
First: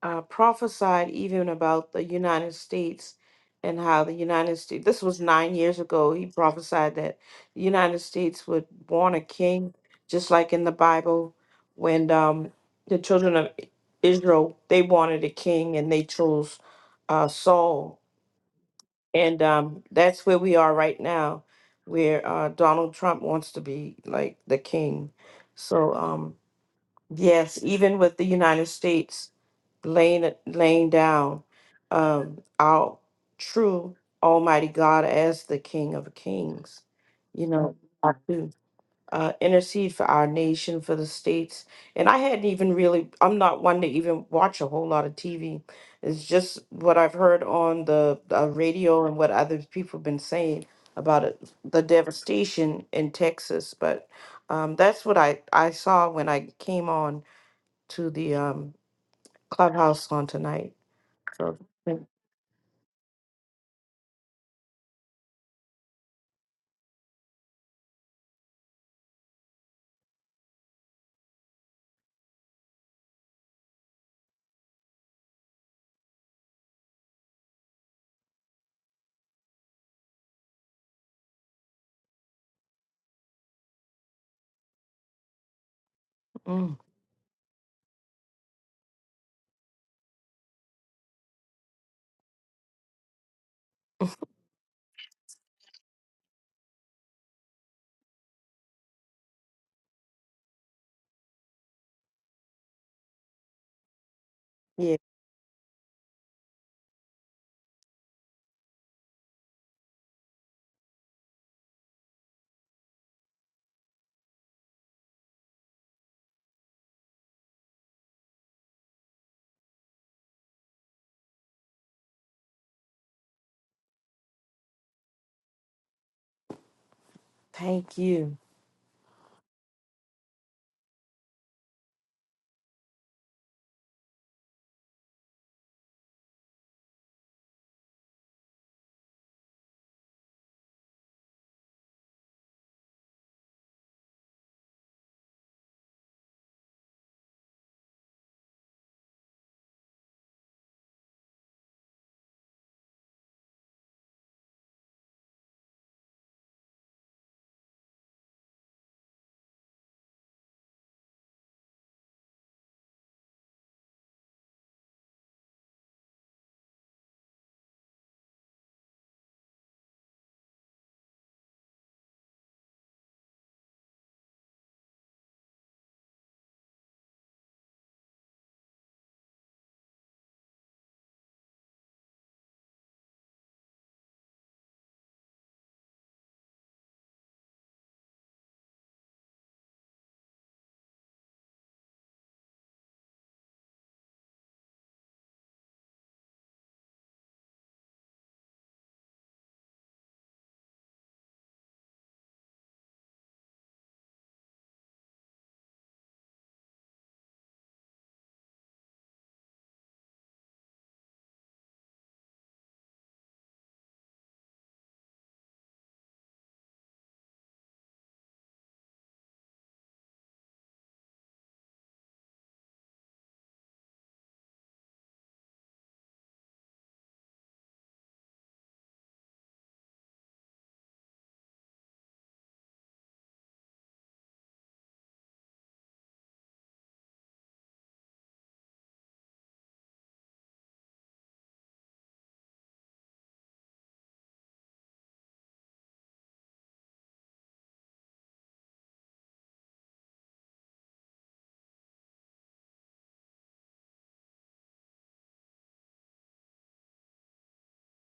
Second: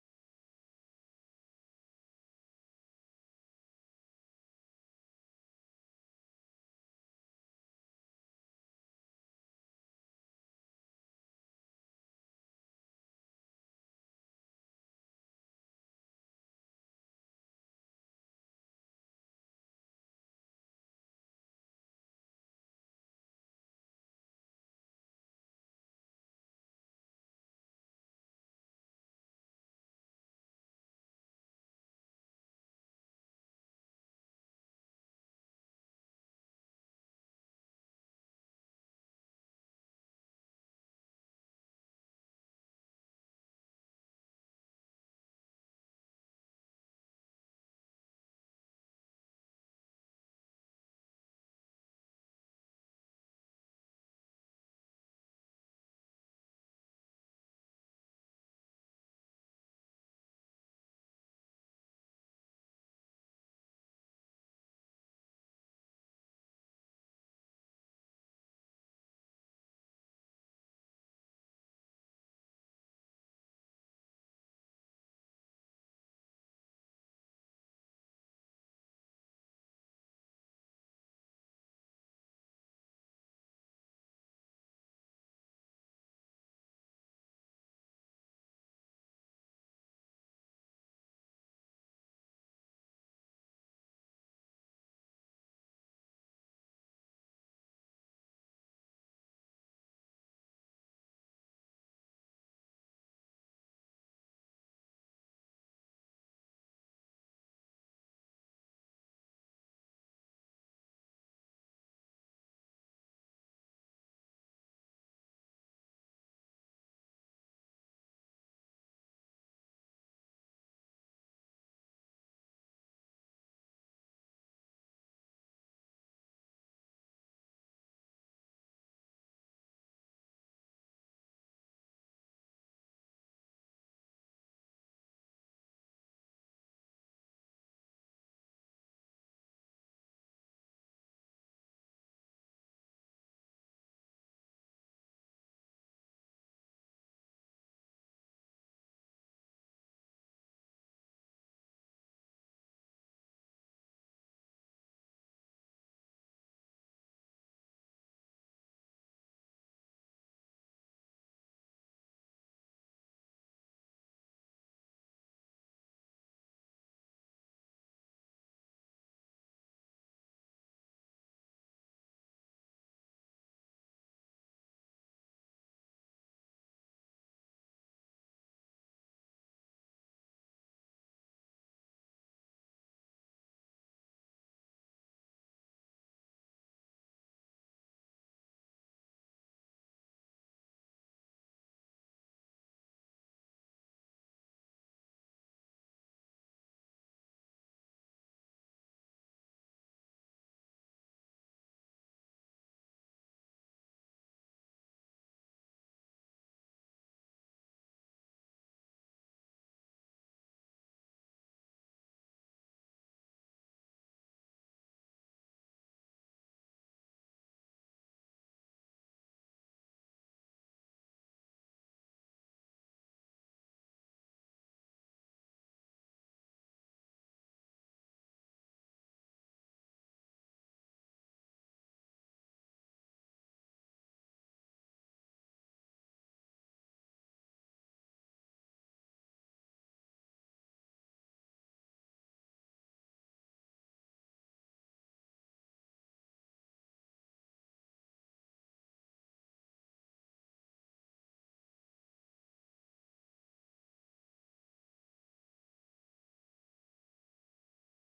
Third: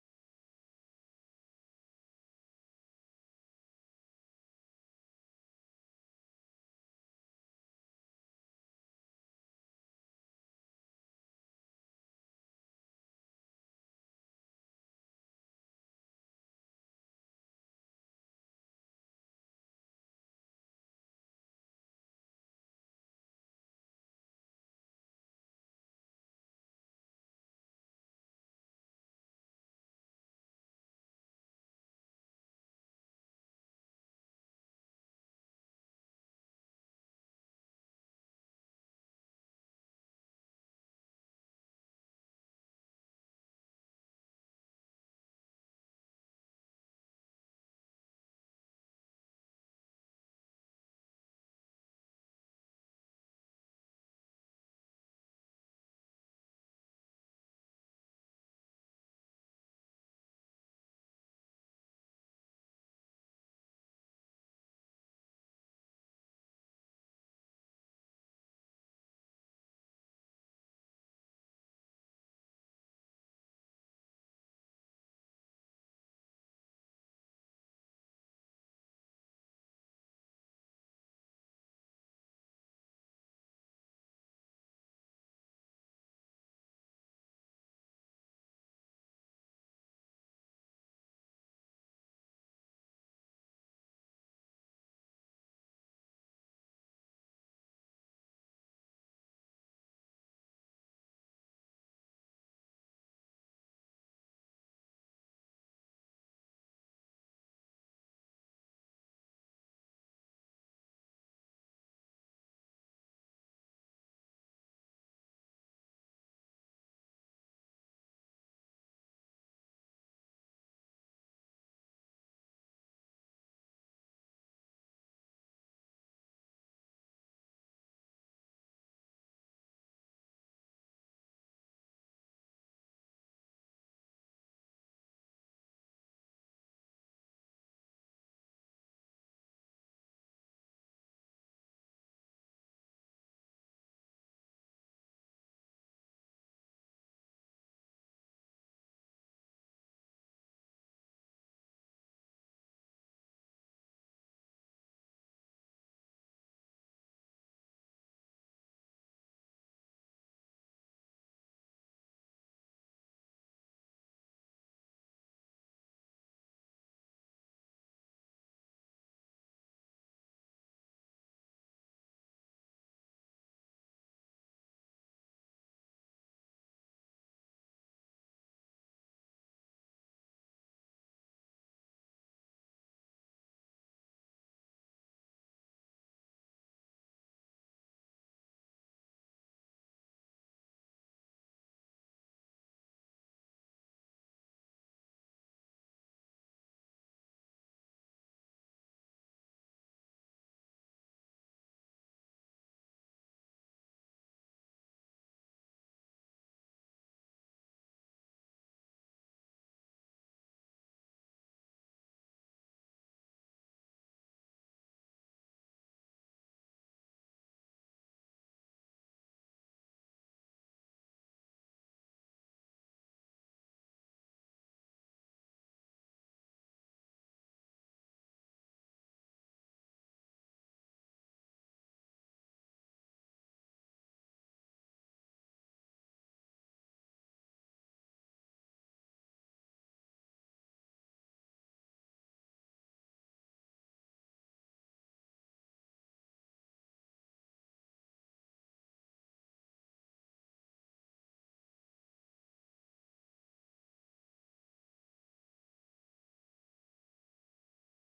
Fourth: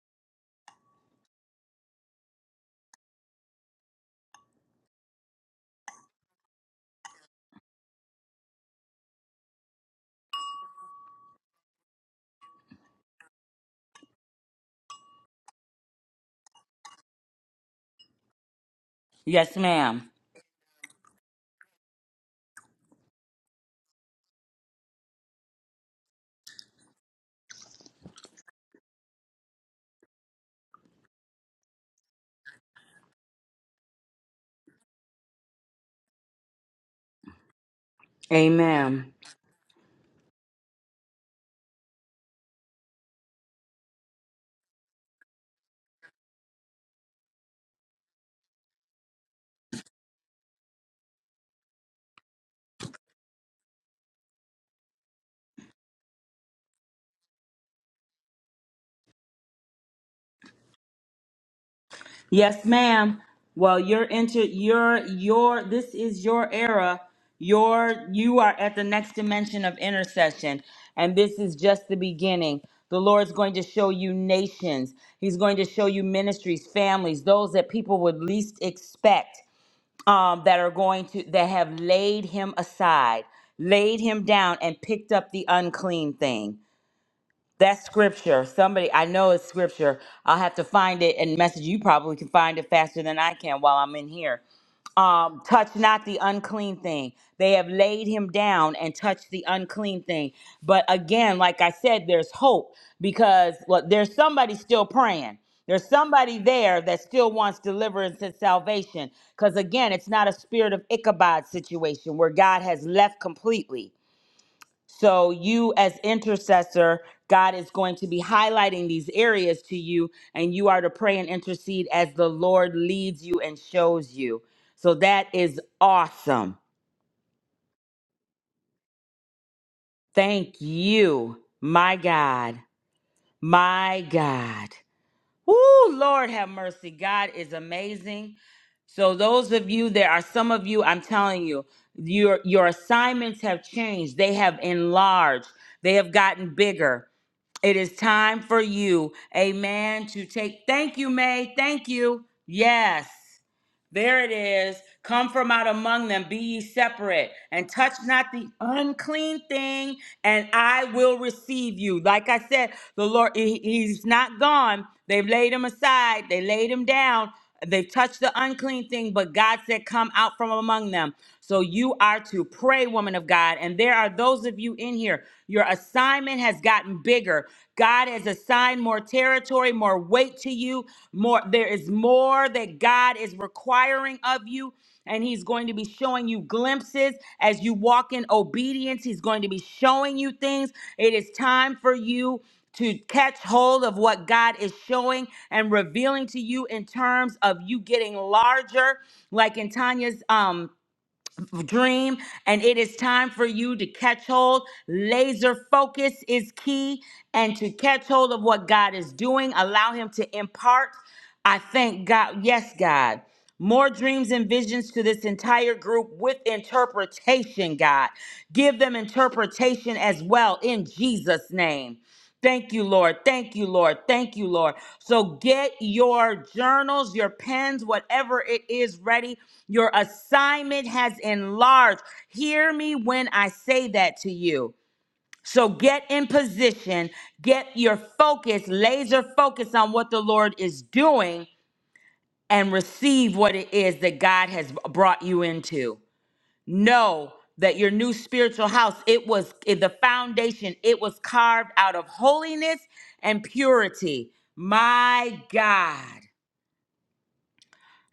S4: uh, prophesied even about the United States and how the United States, this was nine years ago, he prophesied that the United States would born a king, just like in the Bible, when um, the children of I- Israel, they wanted a king and they chose uh, Saul. And
S1: yes
S4: um,
S1: ma'am
S4: that's where we are right now, where uh, Donald Trump wants to be like the king. So, um, yes, even with the United States, laying laying down um our true almighty god as the king of kings you know i do
S1: amen
S4: uh intercede for our nation for the states and i hadn't even really i'm not one to even watch a whole lot of tv it's just what i've heard on the uh, radio and what other people have been saying about it the devastation in texas but um that's what i i saw when i came on to the um clubhouse on tonight so, thank-
S1: Yes, ma'am. Well, you're into your your this is your era. Your you are at the next dimension of intercession, and this is just the beginning. The Lord's going to show you nations. He's going to show you ministries, families, those that people would least expect um, that are going to that have laid him aside, laid him down, and picked up the unclean thing.
S4: mm,
S1: That's scripture. Somebody, I know it's scripture. I'll have to find it and message you. You Probably can find it faster than I can while I'm in here. Um, touch not the unclean thing. They have laid him down and touched the unclean thing. But again, like I said, there's hope because look, there's somebody still
S4: yeah,
S1: praying. There's somebody there that still wants deliverance and salvation. Because again, it's not a spirit of Ichabod situation where God has left completely. So, you as intercessor, God is going to be highlighting these areas to you, and you are to pray and intercede as the Lord leads you and shows you. So, that is awesome.
S4: thank you.
S1: Thank you, my God, my God. Woo, Lord have mercy. God is amazing. So those of you, there are some of you, I'm telling you, your your assignments have changed. They have enlarged. They have gotten bigger. It is time for you, amen, to take thank you, May. Thank you. Yes. There it is. Come from out among them, be ye separate, and touch not the unclean thing, and I will receive you. Like I said, the Lord, he- He's not gone. They've laid him aside, they laid him down, they've touched the unclean thing, but God said, Come out from among them. So you are to pray, woman of God. And there are those of you in here, your assignment has gotten bigger bigger. God has assigned more territory, more weight to you. More there is more that God is requiring of you and he's going to be showing you glimpses as you walk in obedience. He's going to be showing you things. It is time for you to catch hold of what God is showing and revealing to you in terms of you getting larger like in Tanya's um dream, and it is time for you to catch hold. Laser focus is key, and to catch hold of what God is doing, allow Him to impart. I thank God. Yes, God. More dreams and visions to this entire group with interpretation, God. Give them interpretation as well in Jesus' name. Thank you, Lord. Thank you, Lord. Thank you, Lord. So get your journals, your pens, whatever it is ready. Your assignment has enlarged. Hear me when I say that to you. So get in position, get your focus, laser focus on what the Lord is doing, and receive what it is that God has brought you into know that your new spiritual house it was it, the foundation it was carved out of holiness and purity my god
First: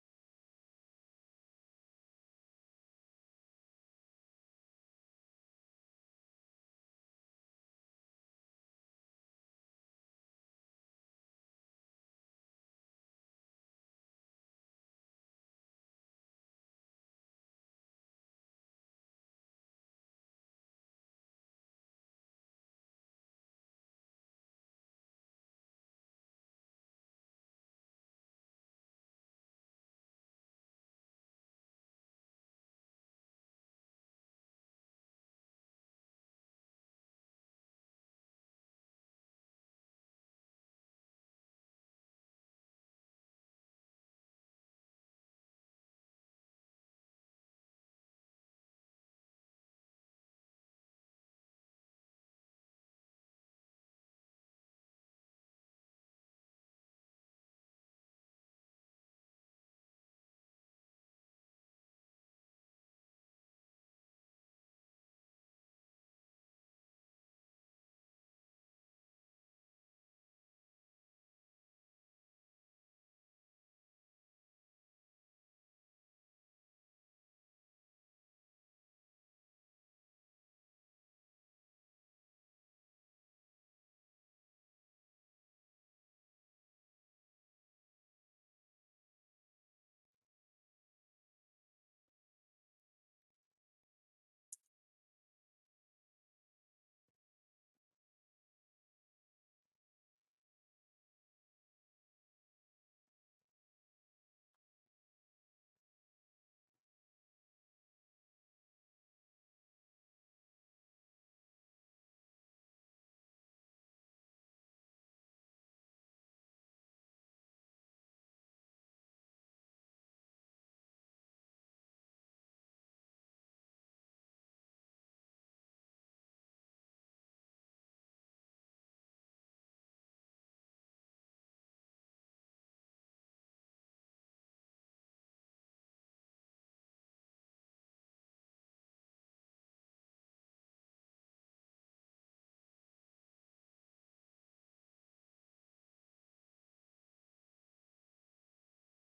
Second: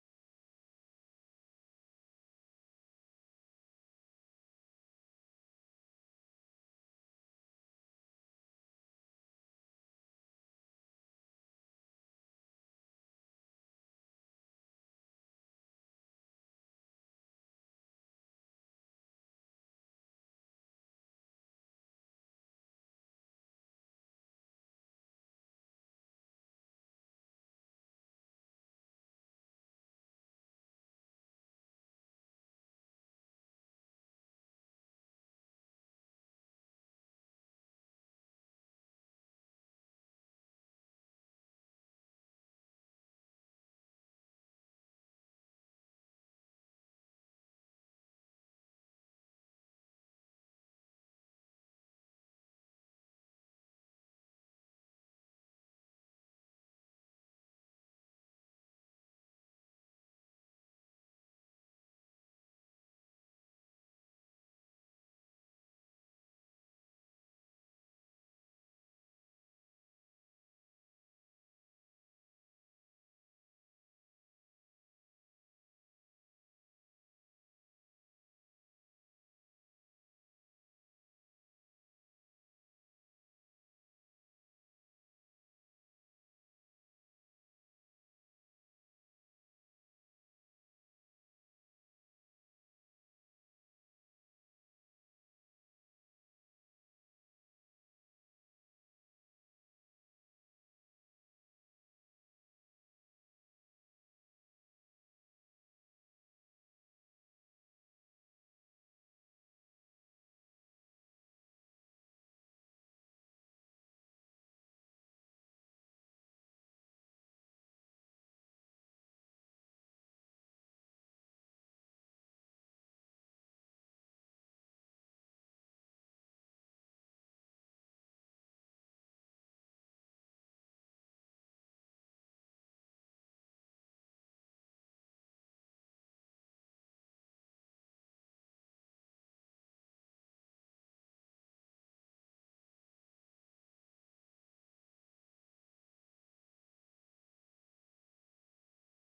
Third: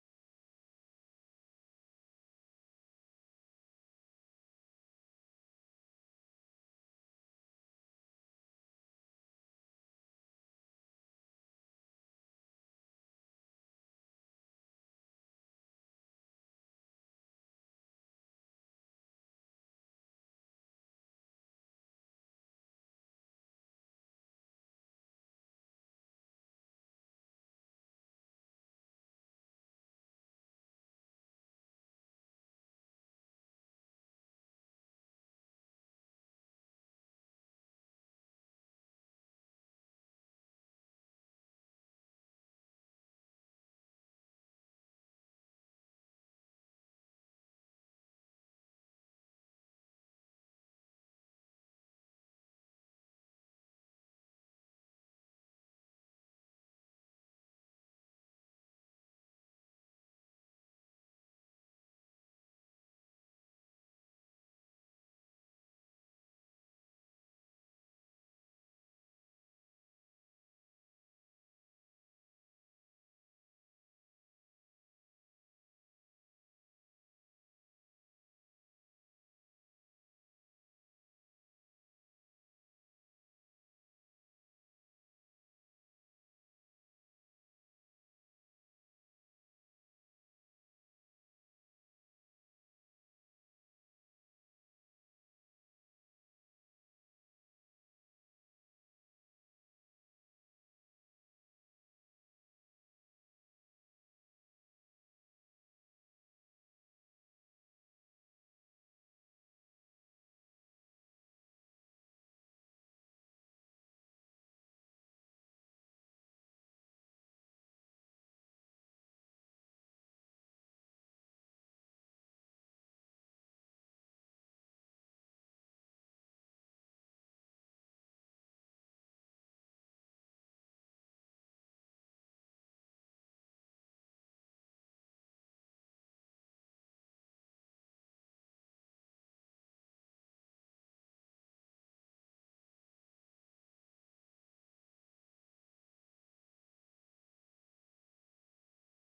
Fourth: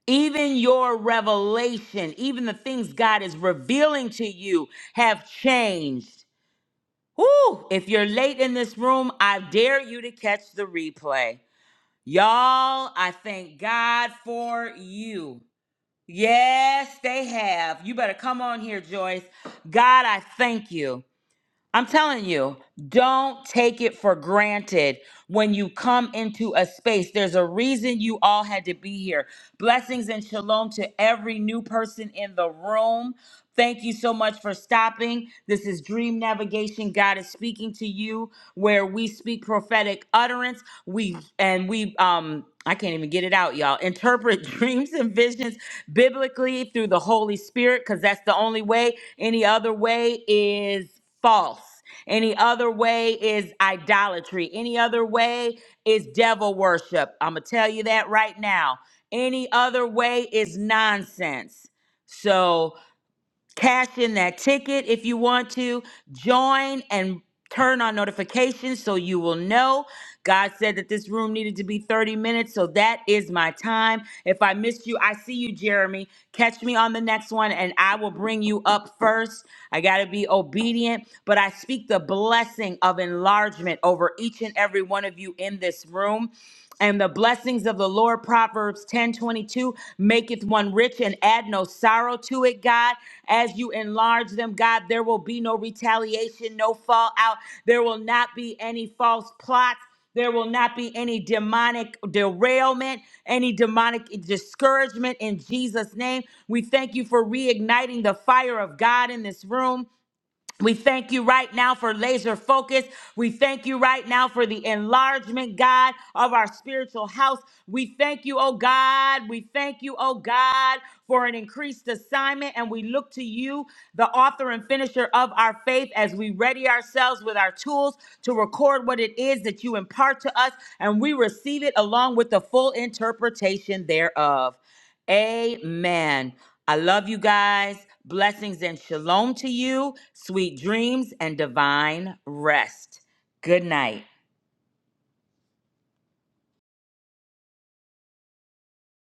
S1: even your revelation even the things god is revealing to you have changed Woo! if you're late in this room i dare you to catch the replay y'all i thank god for you yes they have you better come on here joyce god i thank you I'm telling you, don't take it for granted when you come into a space. There's a reason you all had to be here. Blessings and shalom to every new person in the room. Thank you so much for stopping. This is Dream Navigation. God is speaking to you where we speak prophetic utterance. We and we um I can't even get it out, y'all. Interpret dreams and visions biblically through the Holy Spirit cuz that's the only way. Any other way is false. Any other way is idolatry. Any other way is devil worship. I'm going to tell you that right now. Any other way is nonsense. So cash in that ticket if you want to. Join and turn on notifications so you will know God said that this room needed to be 30 minutes, so that is my time. If I missed you, I see you, Jeremy. Catch me on the next one, and I will bring you up first. I got to be obedient, but I speak the blessing of enlargement over each and every one of you in this room. And the blessings of the Lord, Proverbs 10:22 maketh one rich and add no sorrow to it, God. As you enlarge them, God, there will be no retaliation, no fallout. There will not be any false plots. There will not be any demonic derailment, any demonic discouragement in Jesus' name. We thank you for reigniting the fire of God in this room. We thank you right now for laser focus. We thank you right now for the enlargement, God, of our spiritual house. We thank you, oh God. We thank you, oh God, for an increased assignment. And we look to you, the author and finisher of our faith, as we ready ourselves with our tools to record what it is that you impart to us. And we receive it along with the full interpretation thereof. Amen. I love you guys. Blessings and shalom to you. Sweet dreams and divine rest. Good night.